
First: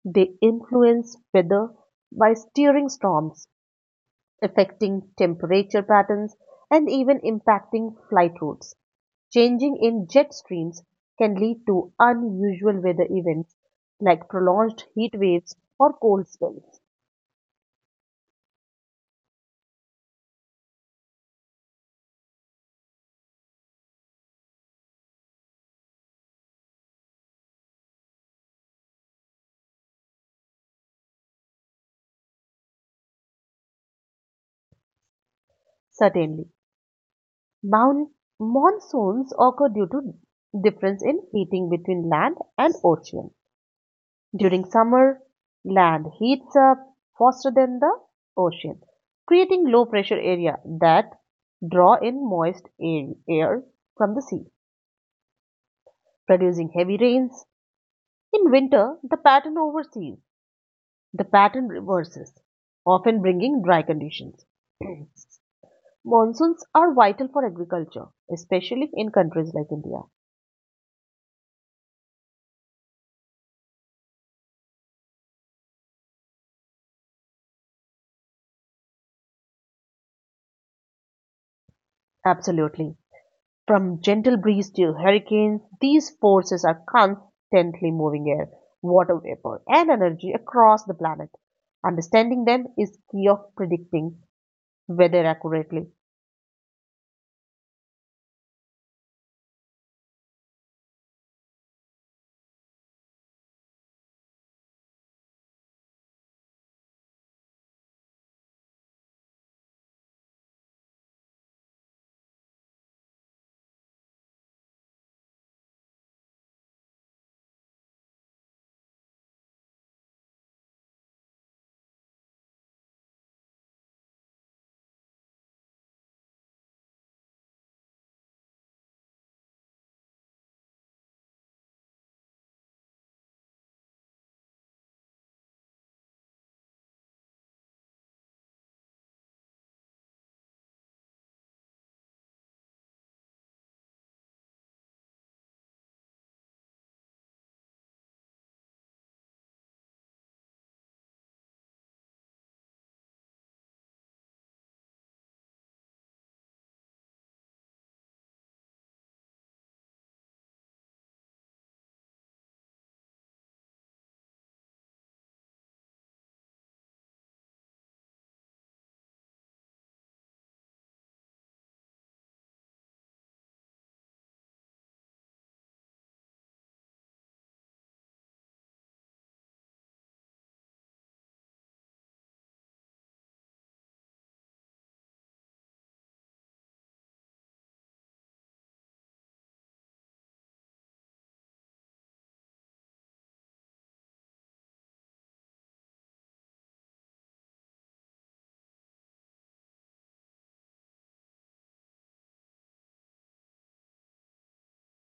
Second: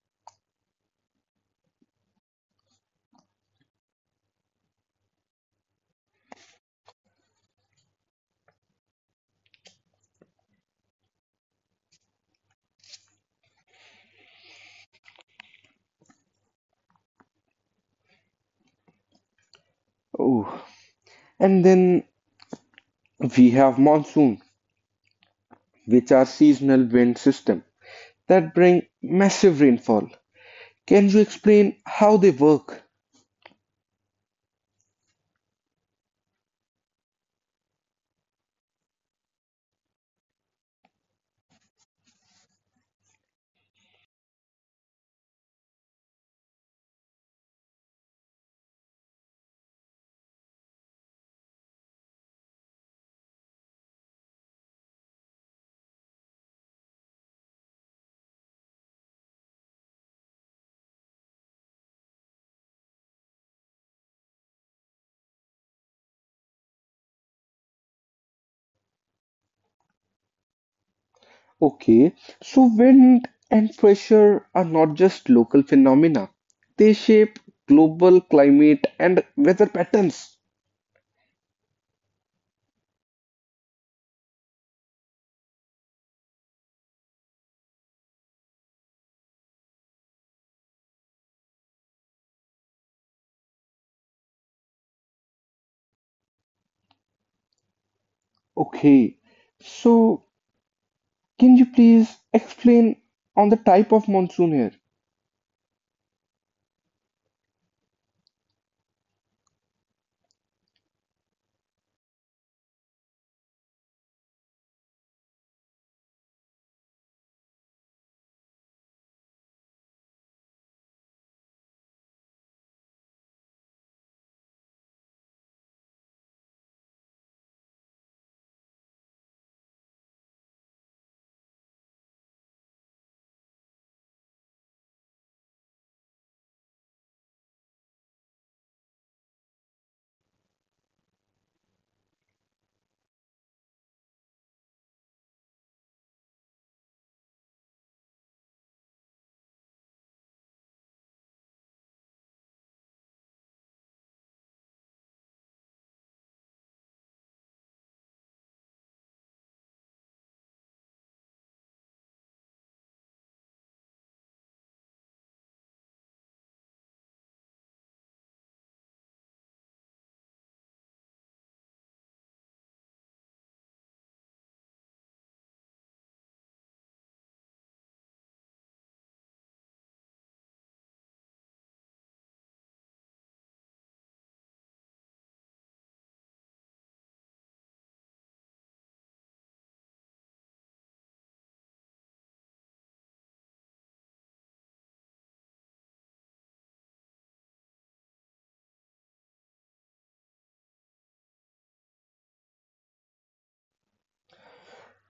B: They influence weather by steering storms, affecting temperature patterns, and even impacting flight routes. Changing in jet streams can lead to unusual weather events like prolonged heat waves or cold spells.
A: Oh, and then we have monsoon, which are seasonal wind system that bring massive rainfall. Can you explain how they work?
B: Certainly, moun- monsoons occur due to difference in heating between land and ocean. During summer, land heats up faster than the ocean, creating low pressure area that draw in moist air from the sea, producing heavy rains. In winter, the pattern reverses, often bringing dry conditions. <clears throat> Monsoons are vital for agriculture, especially in countries like India.
A: Okay, so wind and pressure are not just local phenomena. They shape global climate and weather patterns.
B: Absolutely. From gentle breeze to hurricanes, these forces are constantly moving air, water vapor, and energy across the planet. Understanding them is key of predicting weather accurately.
A: Okay, so can you please explain on the type of monsoon here?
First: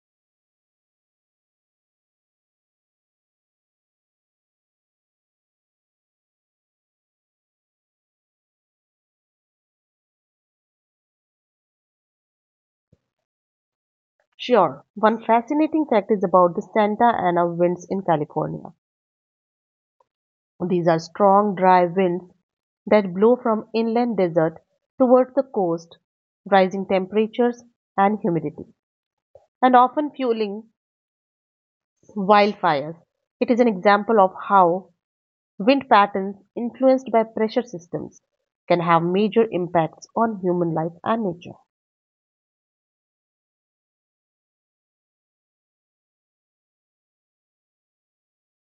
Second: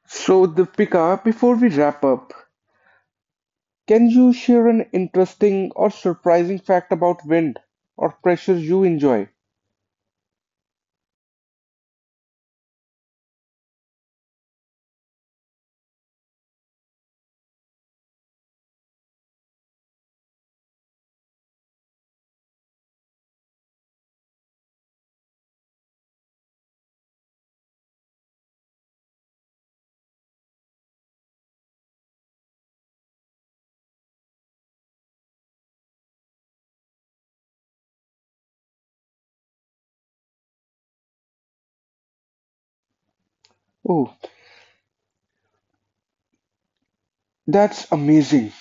A: So, Deepika, before we wrap up, can you share an interesting or surprising fact about wind or pressure you enjoy?
B: Sure, one fascinating fact is about the Santa Ana winds in California. These are strong, dry winds that blow from inland desert towards the coast, rising temperatures and humidity, and often fueling wildfires. It is an example of how wind patterns influenced by pressure systems can have major impacts on human life and nature.
A: Oh, that's amazing.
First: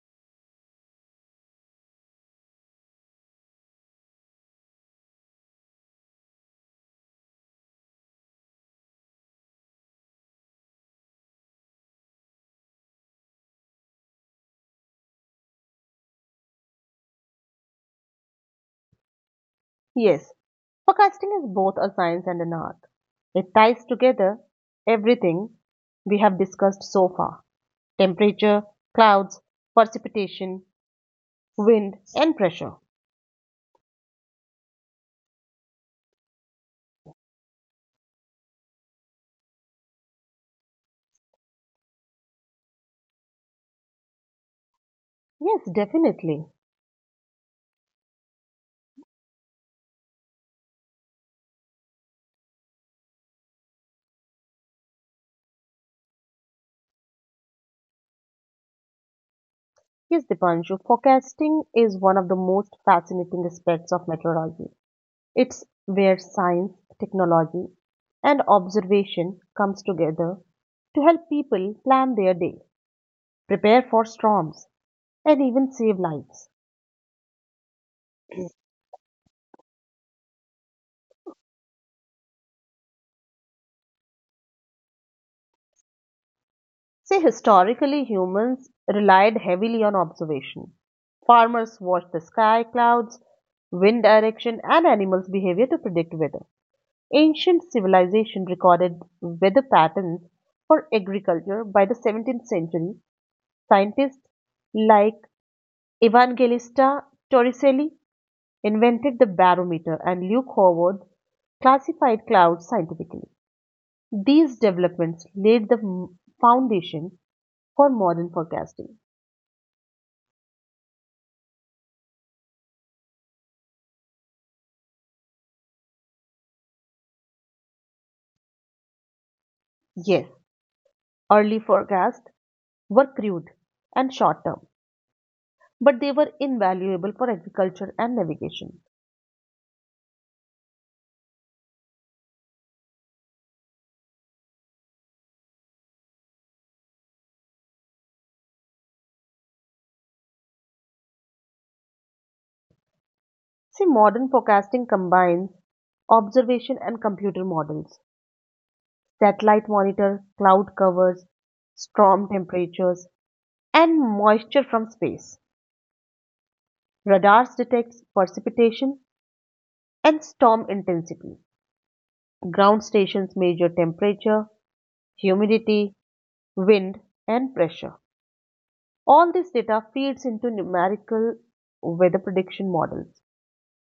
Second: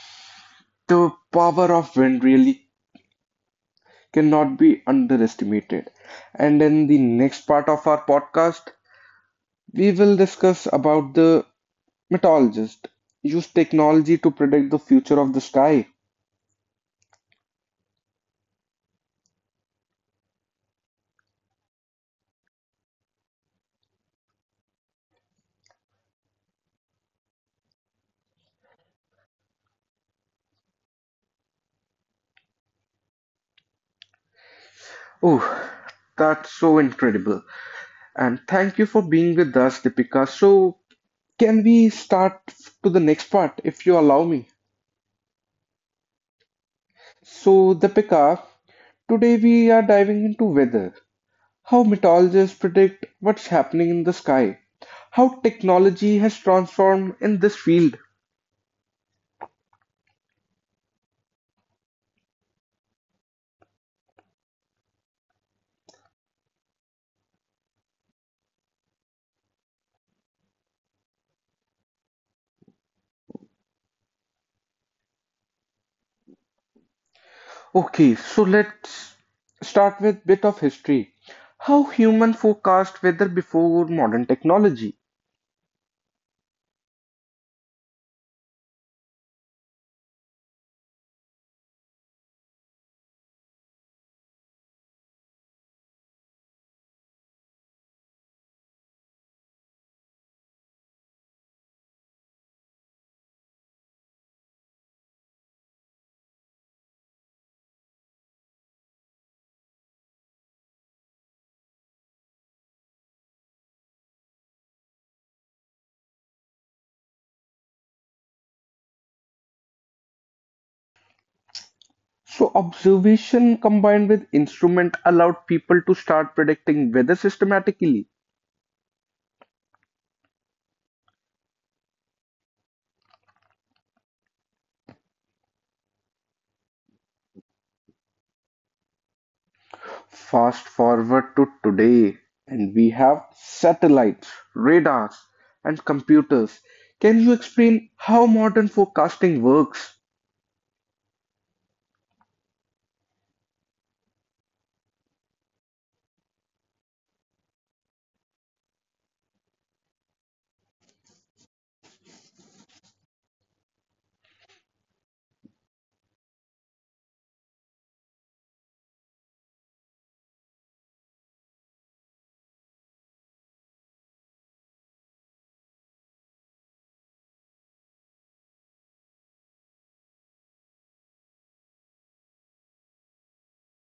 A: The power of wind really cannot be underestimated. And in the next part of our podcast, we will discuss about the meteorologist use technology to predict the future of the sky.
B: Yes, forecasting is both a science and an art. It ties together everything we have discussed so far: temperature, clouds, precipitation, wind, and pressure.
A: Oh, that's so incredible. And thank you for being with us, Deepika. So, can we start to the next part if you allow me?
B: Yes, definitely.
A: So, Deepika, today we are diving into weather, how meteorologists predict what's happening in the sky, how technology has transformed in this field.
B: Yes, Dipanshu, forecasting is one of the most fascinating aspects of meteorology. It's where science, technology, and observation comes together to help people plan their day, prepare for storms, and even save lives.
A: Okay, so let's start with bit of history. How human forecast weather before modern technology.
B: See, historically, humans relied heavily on observation. Farmers watched the sky, clouds, wind direction, and animals' behavior to predict weather. Ancient civilization recorded weather patterns for agriculture. By the 17th century, scientists like Evangelista Torricelli invented the barometer, and Luke Howard classified clouds scientifically. These developments laid the foundation for modern forecasting.
A: So observation combined with instrument allowed people to start predicting weather systematically.
B: Yes, early forecasts were crude and short term, but they were invaluable for agriculture and navigation.
A: Fast forward to today and we have satellites, radars and computers. Can you explain how modern forecasting works?
B: See, modern forecasting combines observation and computer models. Satellite monitors cloud covers, storm temperatures, and moisture from space. Radars detect precipitation and storm intensity. Ground stations measure temperature, humidity, wind, and pressure. All this data feeds into numerical weather prediction models,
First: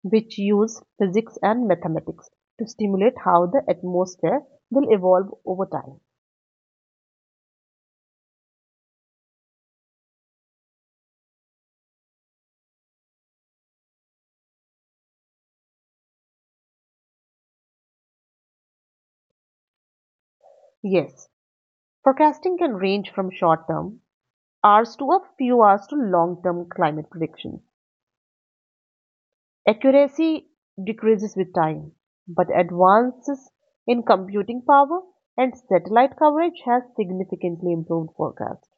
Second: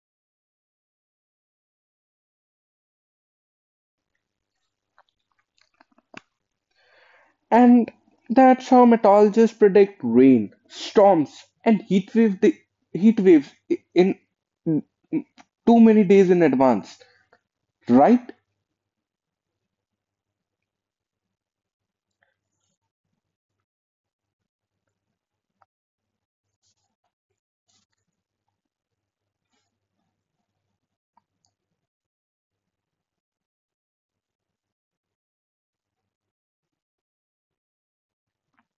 B: which use physics and mathematics to stimulate how the atmosphere will evolve over time.
A: And that's how meteorologists predict rain, storms, and heat waves in too many days in advance, right?
B: Yes, forecasting can range from short term hours to a few hours to long term climate predictions. Accuracy decreases with time, but advances in computing power and satellite coverage has significantly improved forecasts.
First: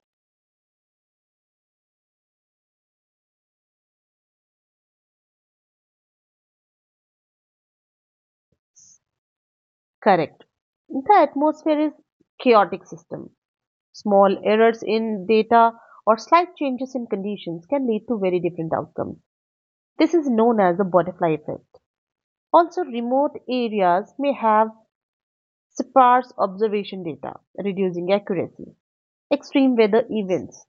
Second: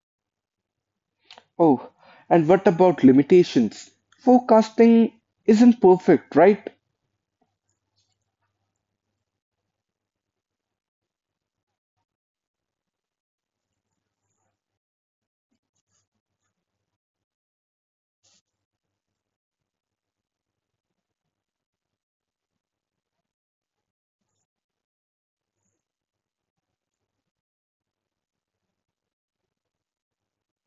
A: Oh, and what about limitations? Forecasting isn't perfect, right?
B: Correct. The atmosphere is chaotic system. Small errors in data or slight changes in conditions can lead to very different outcomes. This is known as the butterfly effect. Also, remote areas may have sparse observation data, reducing accuracy. Extreme weather events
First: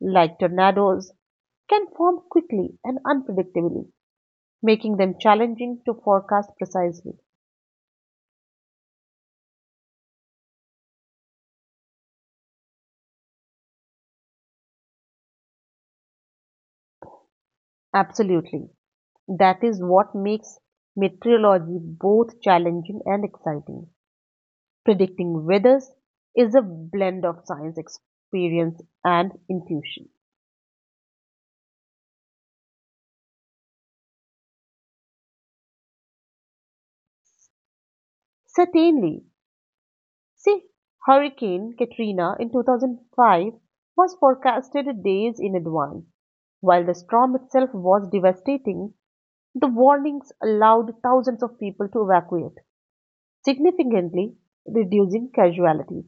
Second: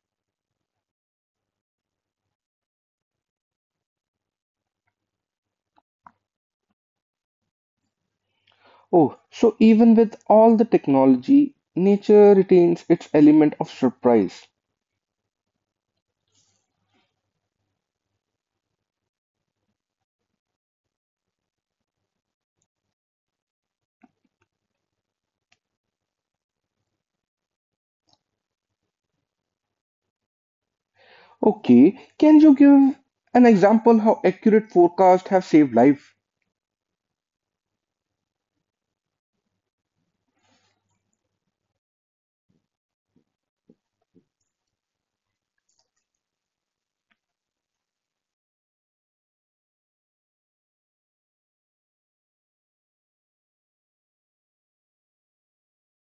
B: like tornadoes, can form quickly and unpredictably, making them challenging to forecast precisely.
A: Oh, so even with all the technology, nature retains its element of surprise.
B: Absolutely. That is what makes meteorology both challenging and exciting. Predicting weathers is a blend of science, experience, and intuition.
A: Okay, can you give an example how accurate forecasts have saved life?
B: Certainly. See, Hurricane Katrina in 2005 was forecasted days in advance. While the storm itself was devastating, the warnings allowed thousands of people to evacuate, significantly reducing casualties.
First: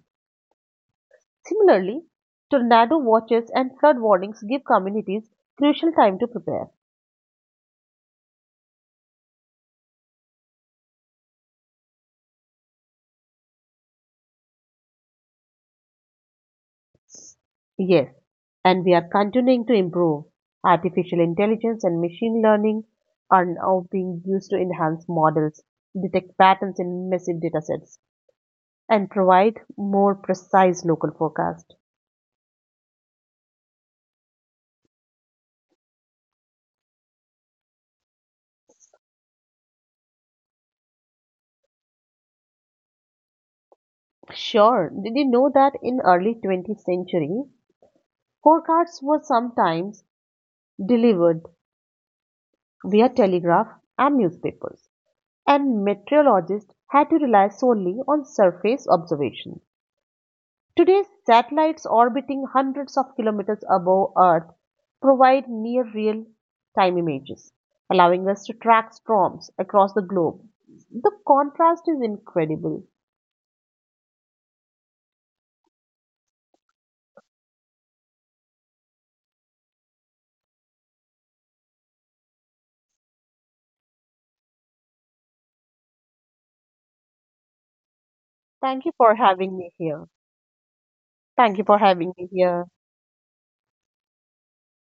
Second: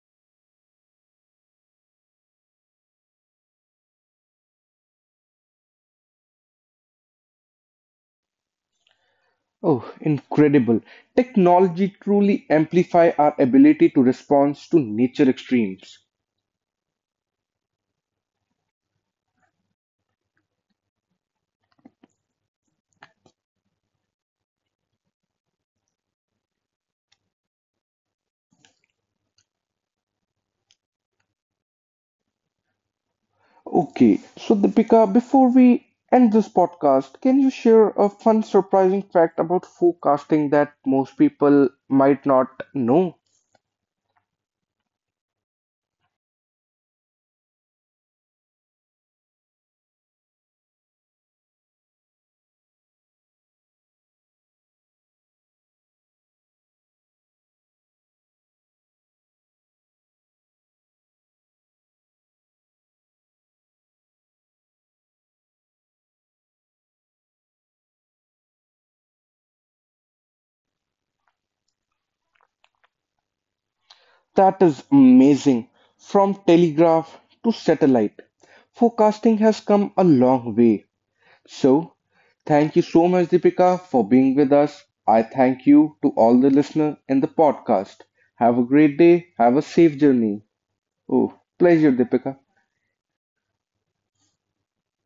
B: Similarly, tornado watches and flood warnings give communities crucial time to prepare.
A: Oh, incredible. Technology truly amplify our ability to respond to nature extremes.
B: Yes, and we are continuing to improve. Artificial intelligence and machine learning are now being used to enhance models, detect patterns in massive datasets, and provide more precise local forecasts.
A: Okay, so Deepika, before we end this podcast, can you share a fun, surprising fact about forecasting that most people might not know?
B: Sure, did you know that in early 20th century, forecasts were sometimes delivered via telegraph and newspapers, and meteorologists had to rely solely on surface observations. Today, satellites orbiting hundreds of kilometers above Earth provide near real time images, allowing us to track storms across the globe. The contrast is incredible.
A: That is amazing. From telegraph to satellite, forecasting has come a long way. So, thank you so much, Deepika, for being with us. I thank you to all the listeners in the podcast. Have a
B: Thank you
A: great
B: for
A: day. Have
B: having
A: a
B: me
A: safe
B: here.
A: journey. Oh,
B: Thank you for
A: pleasure,
B: having me
A: Deepika.
B: here.